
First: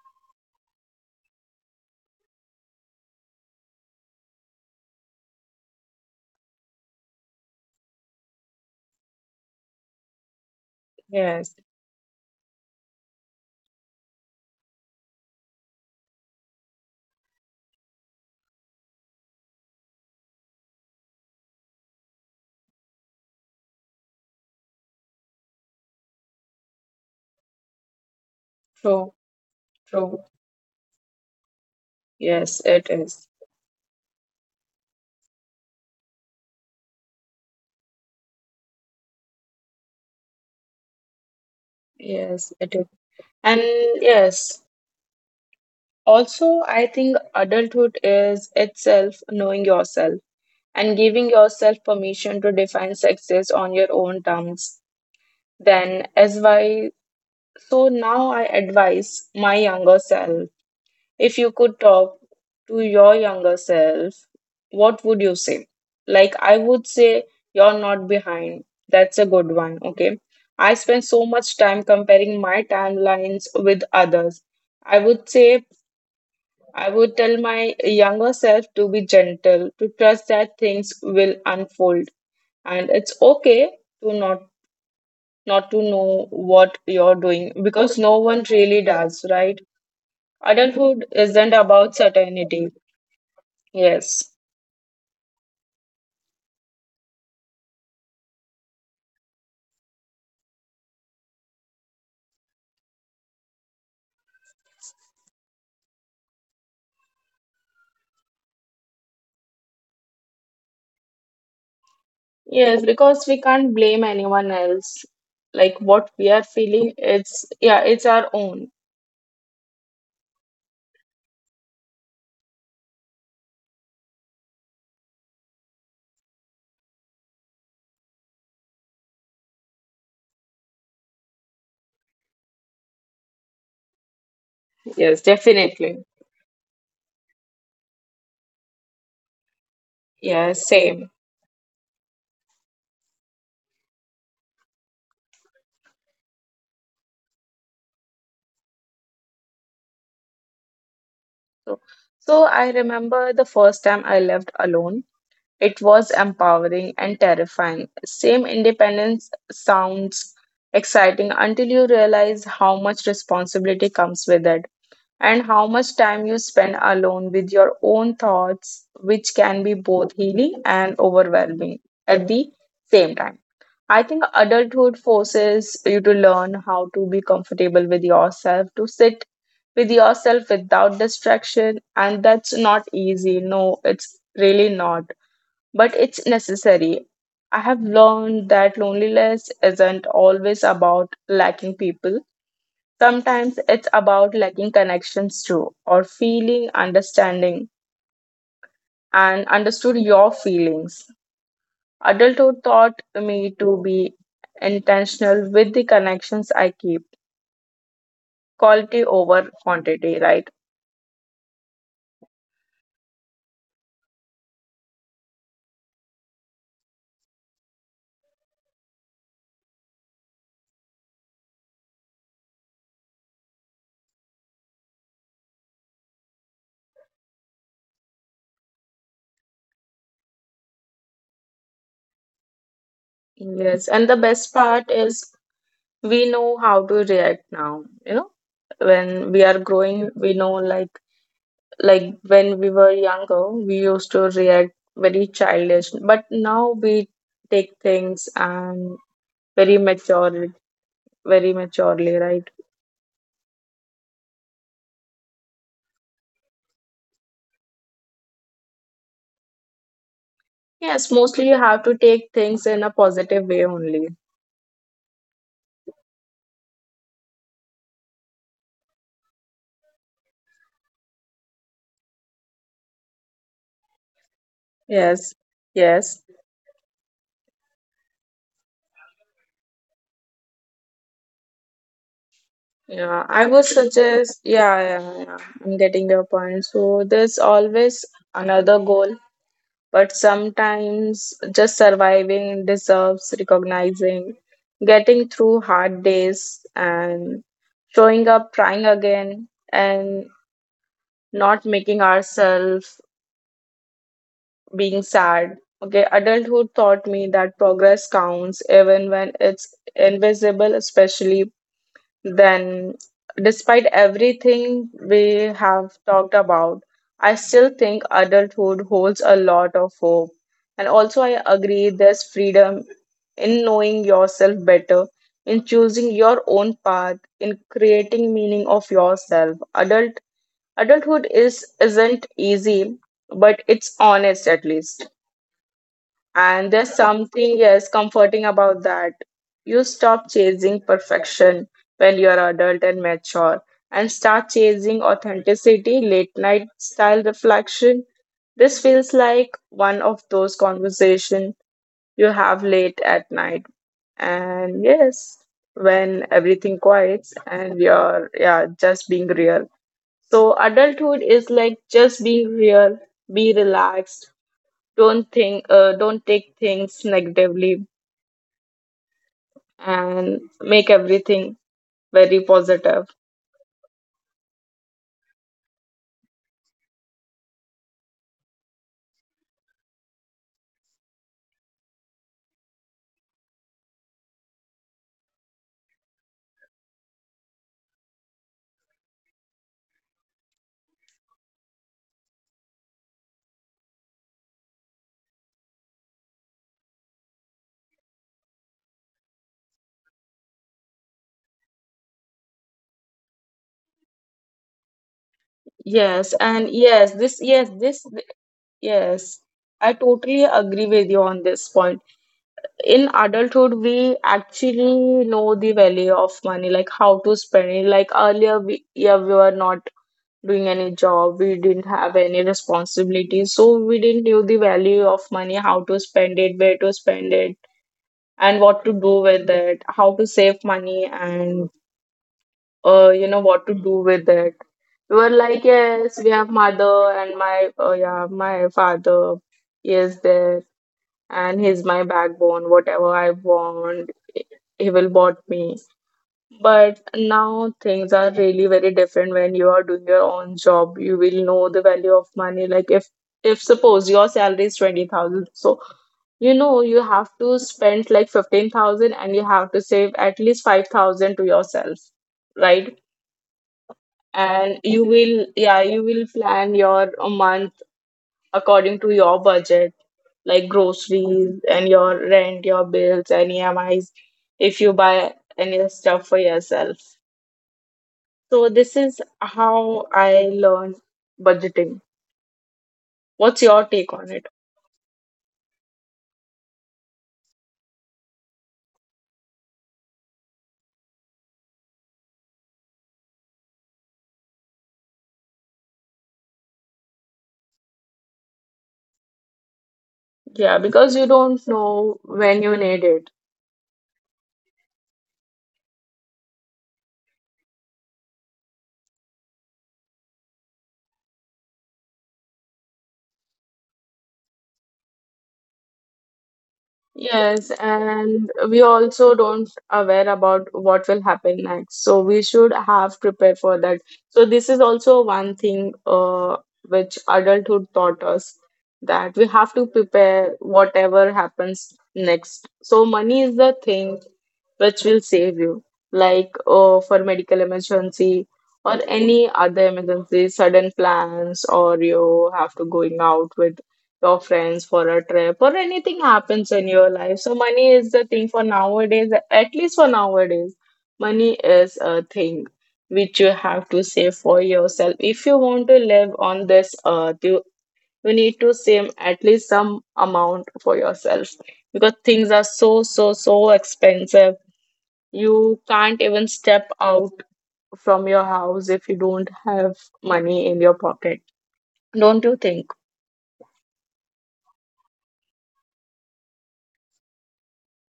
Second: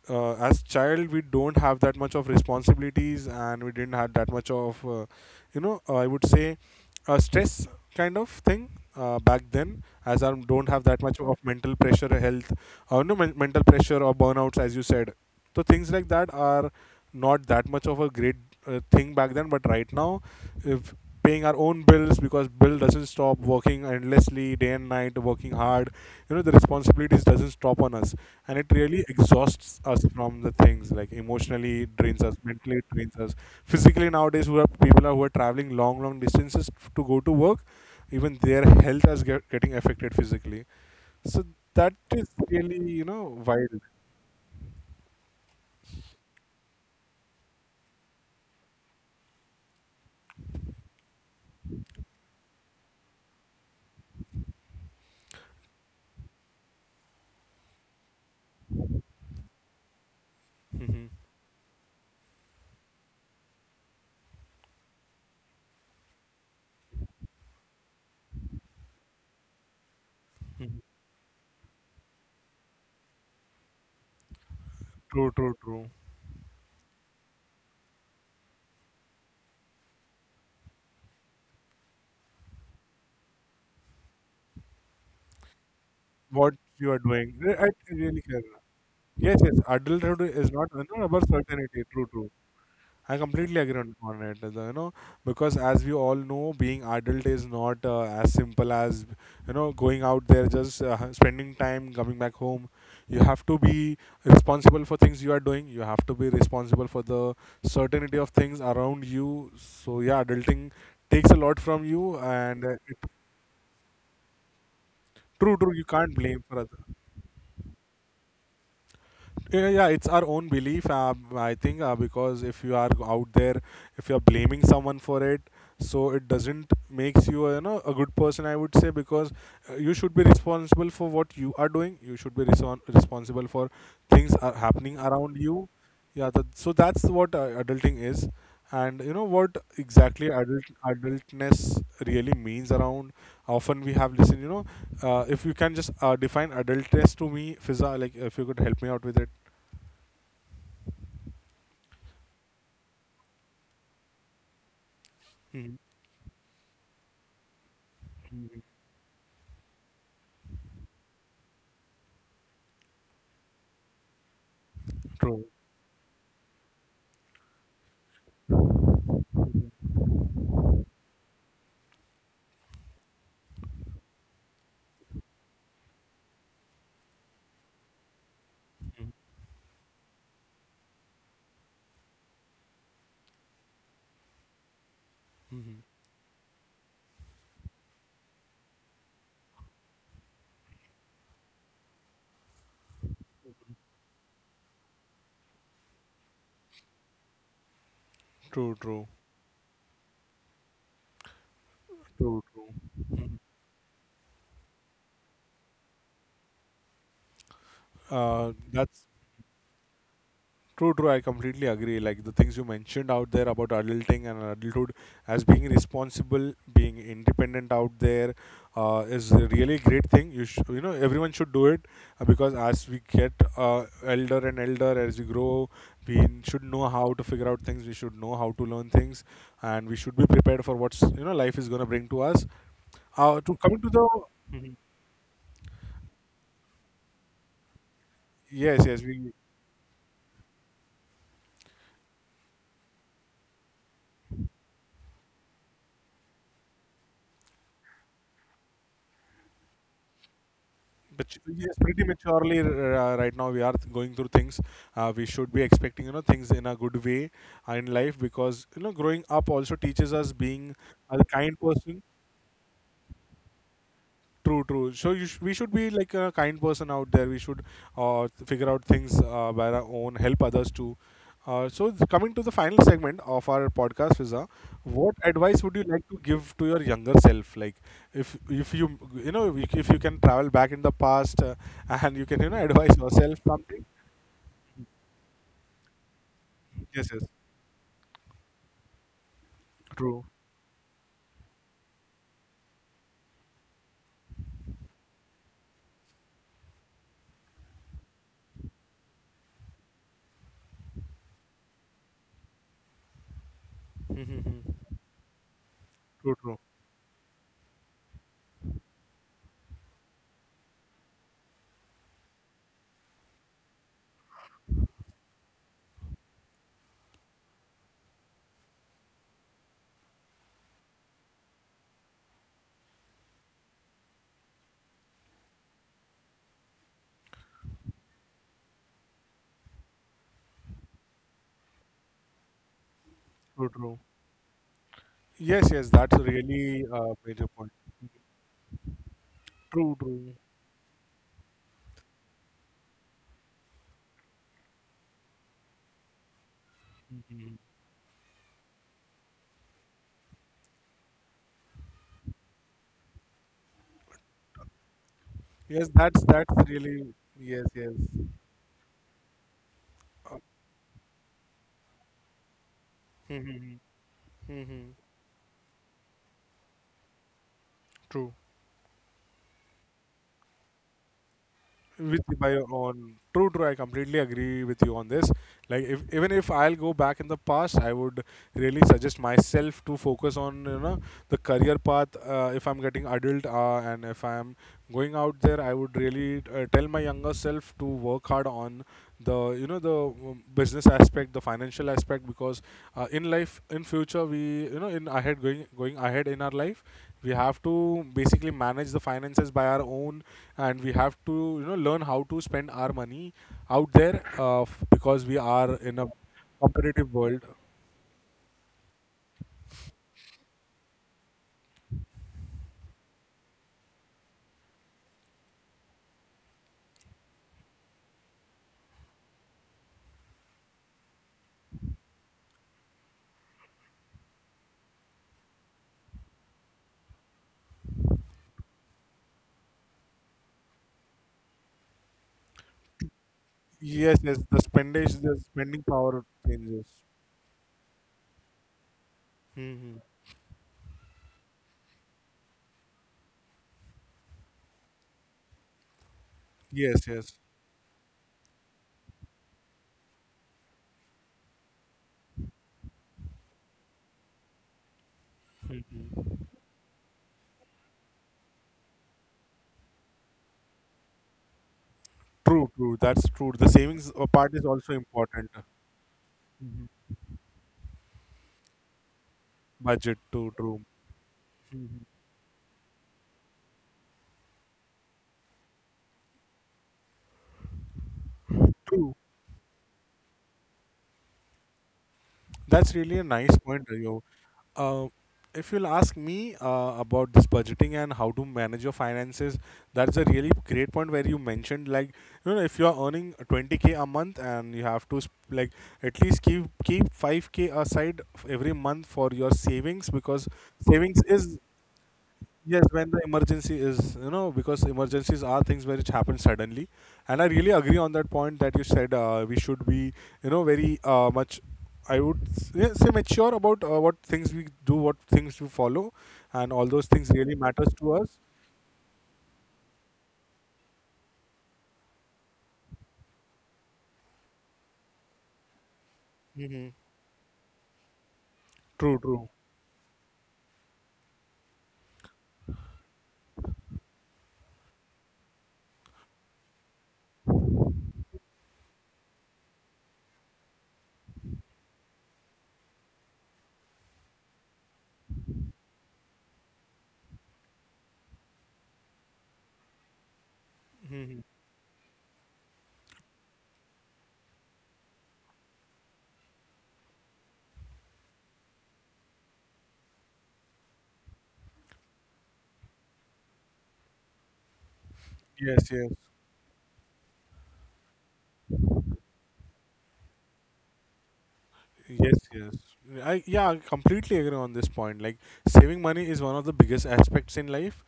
S1: uh, as child we don't have that much of responsibilities, and we didn't have that much of, uh, you know uh, I would say, a stress kind of thing uh, back then, as I don't have that much of
S2: yes,
S1: mental pressure health, or no men- mental pressure or burnouts as you said. So things like that are not that much of a great, uh, thing back then, but right now if paying our own bills, because bill doesn't stop, working endlessly day and night, working hard, you know the responsibilities doesn't stop on us. And it really
S2: true,
S1: exhausts us
S2: true.
S1: from the things, like emotionally it drains us,
S2: Yes,
S1: mentally
S2: it
S1: it drains
S2: is.
S1: us, physically. Nowadays who are people are who are traveling long long distances to go to work, even their health is get, getting affected physically. So that is
S2: Yes, it
S1: really,
S2: is.
S1: you know
S2: And
S1: wild.
S2: yes, also, I think adulthood is itself knowing yourself and giving yourself permission to define success on your own terms. Then, as why, so now I advise my younger self.
S1: Hmm.
S2: If you could talk to your younger self, what would you say? Like, I would say, you're not behind. That's a good one. Okay. I spend so much time comparing my timelines with others. I would
S1: True, true,
S2: say,
S1: true.
S2: I would tell my younger self to be gentle, to trust that things will unfold. And it's okay to not not to know
S1: What
S2: what
S1: you are
S2: you're
S1: doing.
S2: doing
S1: Re- I
S2: because no
S1: really care.
S2: one really does,
S1: Yes, yes.
S2: right?
S1: Adulthood is not, you
S2: Adulthood
S1: know, about
S2: isn't
S1: certainty.
S2: about
S1: True, true.
S2: certainty.
S1: I completely agree on, on
S2: Yes.
S1: it. the- You know, because as we all know, being adult is not uh, as simple as, you know going out there, just uh, spending time, coming back home. You have to be responsible for things you are doing. You have to be responsible for the certainty of things around you. So yeah, adulting takes a lot from you, and uh,
S2: Yes,
S1: it,
S2: because we can't blame anyone else.
S1: true, true.
S2: Like
S1: You
S2: what
S1: can't
S2: we are
S1: blame for other.
S2: feeling, it's yeah, it's our own.
S1: Yeah, yeah, it's our own belief, uh, I think, uh, because if you are out there, if you are blaming someone for it, so it doesn't makes you, uh, you know a good person, I would say. Because uh, you should be responsible for what you are doing, you should be reson responsible for things are happening
S2: Yes,
S1: around you.
S2: definitely.
S1: Yeah, that, so that's what uh, adulting is. And you know what exactly
S2: Yeah,
S1: adult
S2: same.
S1: adultness really means around, often we have listened, you know uh, if you can just uh, define adultness to me Fiza, like if you could help me out with it.
S2: So, so I remember the first time I left alone. It
S1: Mhm,
S2: was empowering and terrifying. Same
S1: mhm.
S2: independence sounds exciting until you realize how much responsibility comes with it, and
S1: True.
S2: how much time you spend alone with your own thoughts, which can be
S1: Mhm,
S2: both healing and overwhelming at the same time. I think adulthood forces you to learn how to be comfortable with yourself, to
S1: mhm,
S2: sit with yourself without distraction, and that's not easy. No, it's really not,
S1: mhm.
S2: but it's necessary. I have learned that loneliness isn't always about lacking people. Sometimes it's about lacking connections to or feeling understanding
S1: True, true,
S2: and understood your feelings.
S1: true,
S2: Adulthood
S1: true.
S2: taught
S1: Mhm.
S2: me to be intentional with the connections I keep,
S1: Uh,
S2: quality
S1: that's
S2: over quantity, right?
S1: true, true. I completely agree. Like the things you mentioned out there about adulting and adulthood, as being responsible, being independent out there, uh, is a really great thing. You sh- you know everyone should do it, uh, because as we get, uh, elder and elder, as we grow, we n- should know how to figure out things. We should know how to learn things, and we should be prepared for what's, you know life is gonna bring to us. Uh, to
S2: Yes,
S1: coming to
S2: and the
S1: the
S2: best part is we know how to react now, you know,
S1: yes, yes, we
S2: when we are growing, we know like like when we were younger, we used to react very childish, but now we take things and very mature,
S1: but
S2: very
S1: yes, pretty
S2: maturely, right?
S1: maturely, uh, right now we are th- going through things. Uh, we should be expecting, you know things in a good way, uh, in life, because you know growing up also teaches us being
S2: Yes,
S1: a
S2: mostly you
S1: kind
S2: have to
S1: person.
S2: take things in a positive way only.
S1: True, true. So you sh- we should be like a kind person out there. We should, uh, figure out things, uh, by our own, help others too. Uh, so th- coming to the final segment of our podcast, Fiza, what
S2: Yes,
S1: advice would you like
S2: yes,
S1: to give to your younger self? Like if if you you know if if you can travel back in the past, uh, and you can, you know advise
S2: yeah,
S1: yourself
S2: I would
S1: something.
S2: suggest, yeah, yeah, yeah. I'm getting your point, so
S1: Yes, yes.
S2: there's always another goal, but
S1: True.
S2: sometimes just surviving deserves recognizing, getting through hard days and showing up, trying again and not making ourselves being
S1: Mm-hmm.
S2: sad. Okay,
S1: True, true.
S2: adulthood taught me that progress counts even when it's invisible, especially then. Despite everything we have talked about, I still think adulthood holds a lot of hope. And also, I agree there's freedom in knowing yourself better, in choosing your own path, in creating meaning of yourself. Adult adulthood is isn't easy, but
S1: True,
S2: it's
S1: true.
S2: honest at least.
S1: Yes, yes. That's a
S2: And there's
S1: really, uh, major
S2: something,
S1: point.
S2: yes, comforting about that. You
S1: True,
S2: stop
S1: true.
S2: chasing perfection when you're adult and mature and start chasing authenticity, late night style
S1: Mhm.
S2: reflection. This feels like one of those conversations you have late at night. And yes,
S1: Yes,
S2: when
S1: that's that's
S2: everything
S1: really
S2: quiets
S1: yes,
S2: and
S1: yes.
S2: you're, yeah, just being real. So adulthood is like just being real, be
S1: Mm-hmm.
S2: relaxed,
S1: Mm-hmm.
S2: don't think, uh, don't take things negatively
S1: True.
S2: and make everything
S1: With
S2: very
S1: by your
S2: positive.
S1: own, true, true. I completely agree with you on this. Like, if even if I'll go back in the past, I would really suggest myself to focus on, you know, the career path. Uh, if I'm getting adult, uh, and if I'm going out there, I would really uh, tell my younger self to work hard on the you know the um, business aspect, the financial aspect. Because uh, in life, in future, we, you know in ahead, going going ahead in our life, we have to basically manage the finances by our own, and we have to, you know learn how to spend our money out there. uh, f- because we are in a
S2: Yes, and yes,
S1: competitive
S2: this
S1: world.
S2: yes this yes, I totally agree with you on this point. In adulthood we actually know the value of money, like how to spend it. Like earlier we, yeah, we were not doing any job, we didn't have any responsibilities, so we didn't know the value of money, how to spend it, where to spend it, and what to do with it, how to save money, and uh, you know, what to do with
S1: Yes, yes,
S2: it.
S1: the
S2: We
S1: spending
S2: were
S1: the
S2: like,
S1: spending
S2: yes,
S1: power
S2: we have
S1: changes.
S2: mother and my uh, yeah, my father
S1: Hmm.
S2: is there, and he's my backbone. Whatever I want, he will bought me. But
S1: Yes, yes.
S2: now things are really very different when you are doing your own job. You will know the value of money. Like if if suppose your salary is twenty thousand, so
S1: Hmm.
S2: you know you have to spend like fifteen thousand and you have to save at least five thousand to yourself,
S1: True,
S2: right?
S1: true, that's true. The savings uh, part is
S2: And
S1: also
S2: you will,
S1: important.
S2: yeah, you will plan your a month according to your budget,
S1: Budget to
S2: like
S1: true.
S2: groceries and your rent, your bills and emis, if you buy any stuff for yourself. So this
S1: True.
S2: is how I learned budgeting.
S1: That's really a nice
S2: What's
S1: point,
S2: your take
S1: Rio.
S2: on it?
S1: Uh, if you'll ask me uh, about this budgeting and how to manage your finances, that's a really great point where you mentioned, like, you know, if you're earning twenty k a month, and you have to sp- like at least keep keep five k aside f- every month for your savings. Because
S2: Yeah, because
S1: savings
S2: you
S1: is,
S2: don't know when you
S1: yes,
S2: need
S1: when the
S2: it.
S1: emergency is, you know, because emergencies are things which happen suddenly. And I really agree on that point that you said, uh, we should be, you know, very uh, much. I would s- yeah, say mature about uh, what things we do, what things we follow, and all those things really
S2: Yes,
S1: matters to us.
S2: and we also don't aware about what will happen next. So we should have prepared for that. So this is also one thing uh,
S1: Hmm.
S2: which adulthood taught us,
S1: True,
S2: that we
S1: true.
S2: have to prepare whatever happens next. So money is the thing which will save you, like uh, for medical emergency or any other emergency, sudden plans, or you have to going out with your friends for a trip or anything happens in your life. So money is the thing for nowadays, at least for nowadays. Money
S1: Hmm.
S2: is a thing which you have to save for yourself. If you want to live on this earth, you, you need to save at least some amount for yourself because things are so, so, so expensive. You
S1: Yes,
S2: can't
S1: yes.
S2: even step out from your house if you don't have money in your pocket. Don't
S1: Yes,
S2: you
S1: yes.
S2: think?
S1: I yeah, I completely agree on this point. Like saving money is one of the biggest aspects in life,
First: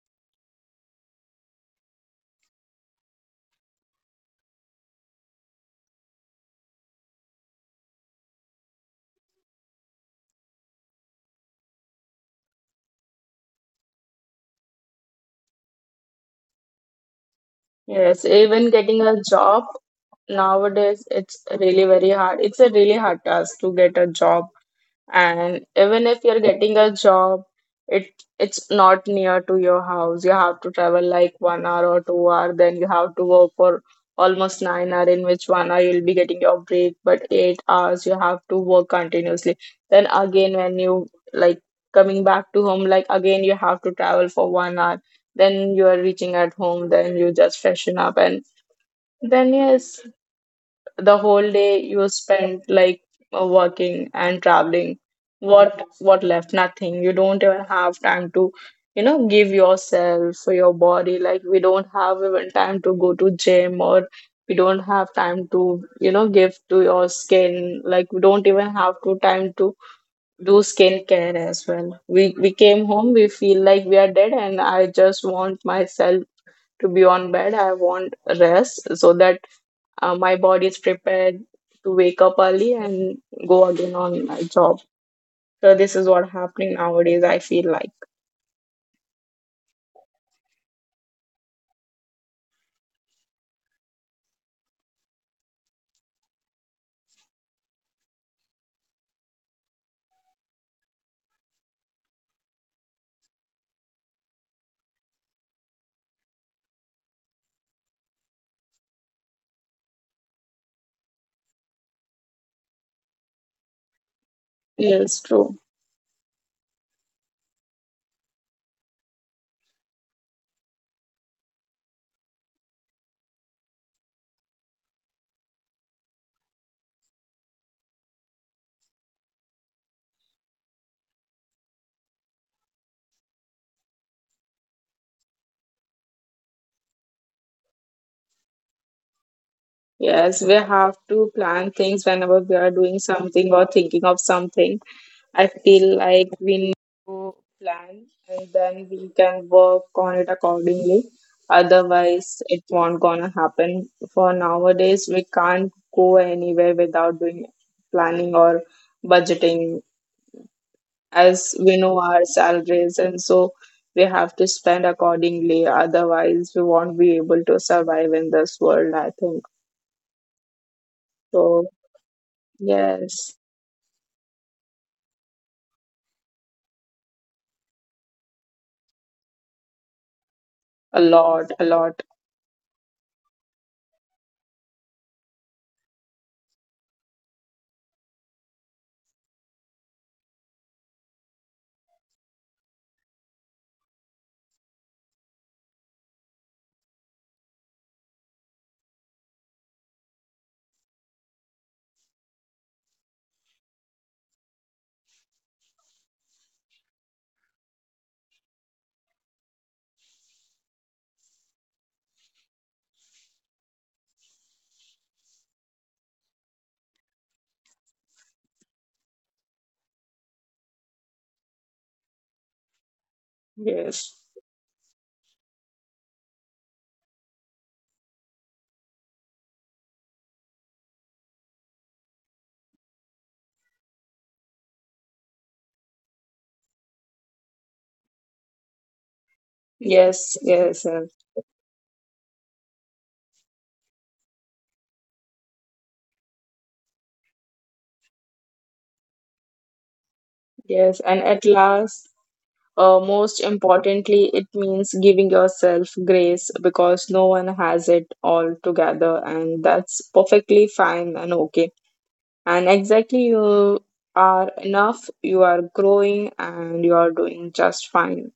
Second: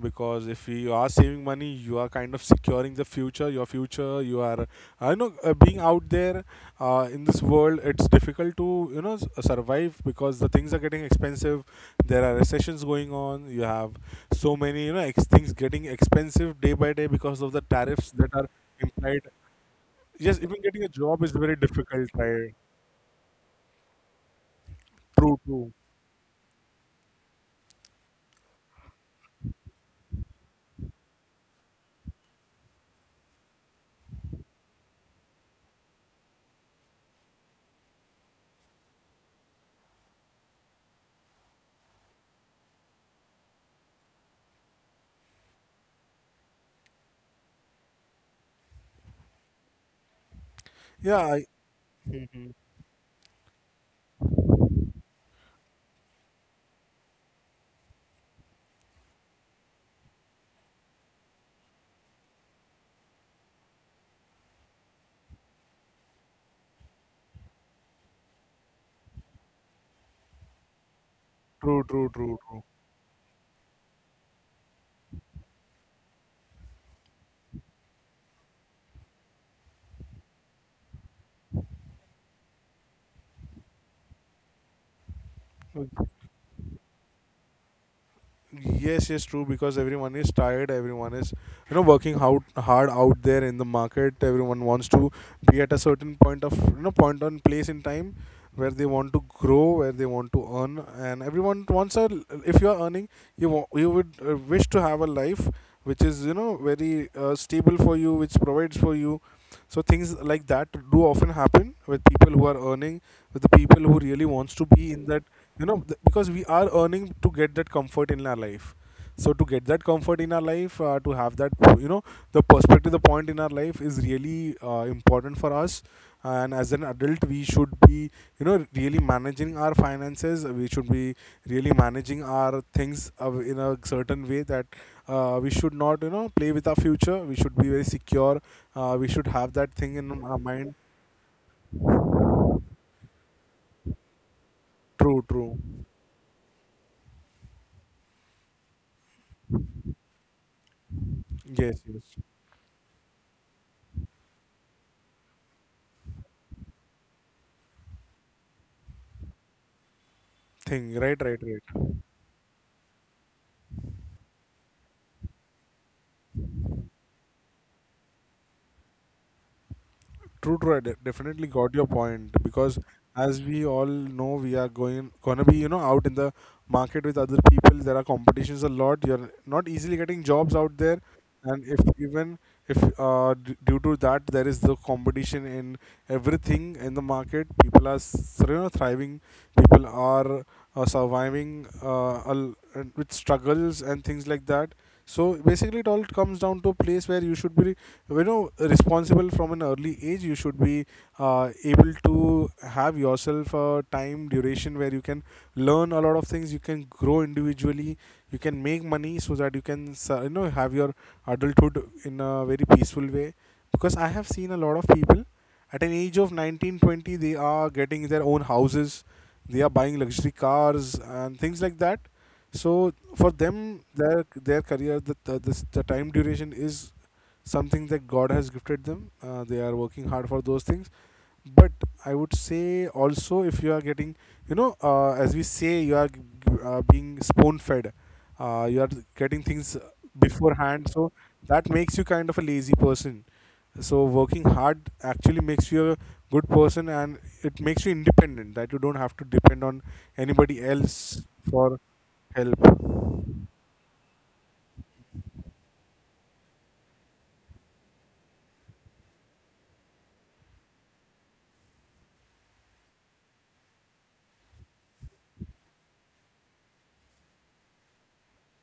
S1: because if you are saving money, you are kind of securing the future, your future. You are, I know, uh, being out there, uh, in this world, it's difficult to, you know, s- uh, survive, because the things are getting expensive. There are recessions going on. You have so many, you know, ex- things getting expensive day by day because of the tariffs
S2: Yes,
S1: that are
S2: even getting a
S1: implied.
S2: job
S1: Yes, even getting a
S2: nowadays,
S1: job is
S2: it's
S1: very
S2: really
S1: difficult,
S2: very hard,
S1: right?
S2: it's a really hard task to get a job.
S1: True,
S2: And
S1: true.
S2: even if you're getting a job, it it's not near to your house, you have to travel like one hour or two hour, then you have to work for almost nine hour, in which one hour you'll be getting your break, but eight hours you have to work continuously. Then again when you, like, coming back to home, like again you have to travel for one hour, then you are reaching at home, then you just freshen up and then yes, the
S1: Yeah, I,
S2: whole day you spent like, uh, working and traveling. What what left? Nothing. You don't even have time to, you know, give yourself for your body. Like we don't have even time to go to gym, or we don't have time to, you know, give to your skin. Like we don't even have to time to do skincare as
S1: true,
S2: well.
S1: true,
S2: we
S1: true,
S2: we
S1: true.
S2: came home, we feel like we are dead and I just want myself to be on bed. I want rest so that uh, my body is prepared to wake up early and go again on my job. So this is
S1: Uh,
S2: what happening nowadays. I feel like
S1: Yes, yes, true. Because everyone is tired. Everyone is, you know, working out hard out there in the market. Everyone wants to be at a certain point of, you know, point on place in time, where they want to grow, where they want to earn, and everyone wants a. If you are earning, you wa- you would, uh, wish to have a life which is, you know, very uh, stable for you, which provides for you. So things like that do often happen with people who are earning, with the people who really wants to be in
S2: yes,
S1: that,
S2: true.
S1: you know, th- because we are earning to get that comfort in our life. So to get that comfort in our life, uh, to have that, you know, the perspective, the point in our life is really uh, important for us. And as an adult, we should be, you know, really managing our finances. We should be really managing our things, uh, in a certain way, that uh, we should not, you know, play with our future. We should be very secure, uh, we should have that thing in our
S2: Yes, we
S1: mind.
S2: have to plan things whenever we are doing something or thinking of something.
S1: True,
S2: I
S1: true.
S2: feel like we need to plan and then we can work on it accordingly.
S1: Yes, yes.
S2: Otherwise, it won't gonna happen. For nowadays, we can't go anywhere without doing planning or budgeting,
S1: Thing right, right,
S2: as we
S1: right.
S2: know our salaries and so we have to spend accordingly, otherwise we won't be able to survive in this world, I think.
S1: True, true. I de- definitely
S2: So
S1: got your point. Because,
S2: yes,
S1: as we all know, we are going gonna be, you know, out in the market with other people. There are competitions a lot. You're not easily getting jobs out there.
S2: a lot,
S1: And
S2: a
S1: if
S2: lot.
S1: even if uh, d- due to that, there is the competition in everything in the market, people are s- you know thriving. People are, uh, surviving, uh, al- and with struggles and things like that. So basically, it all comes down to a place where you should be, you know, responsible from an early age. You should be, uh, able to have yourself a time duration where you can learn a lot of things. You can grow individually. You can make money, so that you can, uh, you know, have your adulthood in a very peaceful way. Because I have seen a lot of people at an age of nineteen, twenty, they are getting their own houses. They are buying luxury cars and things like that. So for them, their
S2: Yes,
S1: their career, the the, this- the time duration is something that God has gifted them. Uh, they are working hard for those things, but I would say also, if you are getting, you know, uh, as we say, you are g- g- uh, being spoon fed, uh, you are getting things
S2: yes,
S1: beforehand. So
S2: yes, yes,
S1: that makes you kind of a lazy person. So working hard actually makes you a good person, and it makes you independent, that you don't have to depend on anybody else
S2: yes. And
S1: for
S2: at last,
S1: help.
S2: uh, most importantly, it means giving yourself grace because no one has it all together and that's perfectly fine and okay. And exactly, you are enough, you are growing, and you are doing just fine.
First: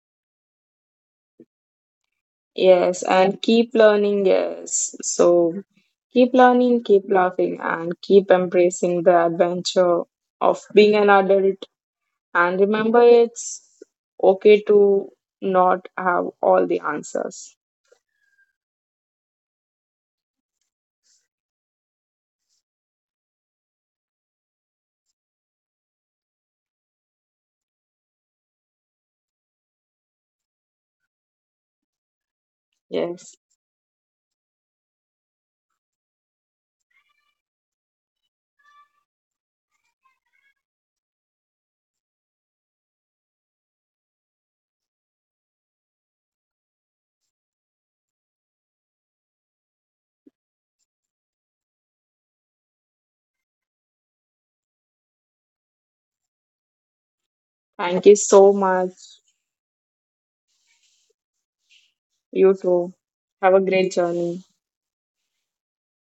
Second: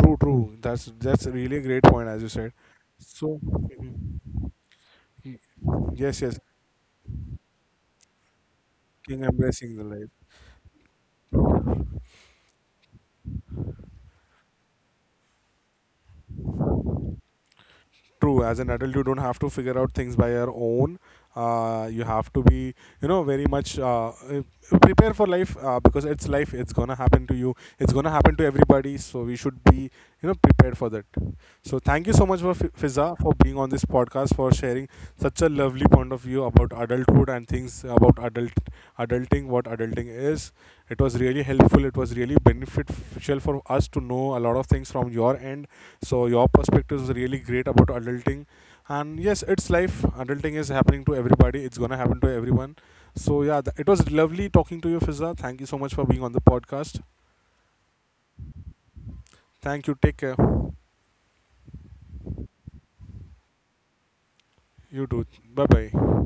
S1: True, true. That's that's really a great point, as you said.
S2: Yes,
S1: So
S2: and keep
S1: mhm.
S2: learning, yes.
S1: y-
S2: So
S1: yes,
S2: keep
S1: yes,
S2: learning, keep laughing, and keep embracing
S1: king
S2: the
S1: embracing the
S2: adventure
S1: life.
S2: of being an adult. And remember, it's okay to not have all the answers.
S1: True, as an adult, you don't have to figure out things by your own. Uh, you have to be, you know, very much uh, uh, prepare for life, uh, because it's life. It's gonna happen to you. It's gonna happen to everybody. So we should be, you know, prepared for that. So thank you so much for F- Fiza for
S2: Yes.
S1: being on this podcast, for sharing such a lovely point of view about adulthood and things about adult adulting, what adulting is. It was really helpful. It was really beneficial for us to know a lot of things from your end. So your perspective is really great about adulting, and yes, it's life. Adulting is happening to everybody. It's gonna happen to everyone. So yeah, th- it was lovely talking to you, Fizza. Thank you so much for being on the podcast.
S2: Thank you so much.
S1: Thank you. Take care.
S2: You too. Have a great journey.
S1: You too. Bye bye.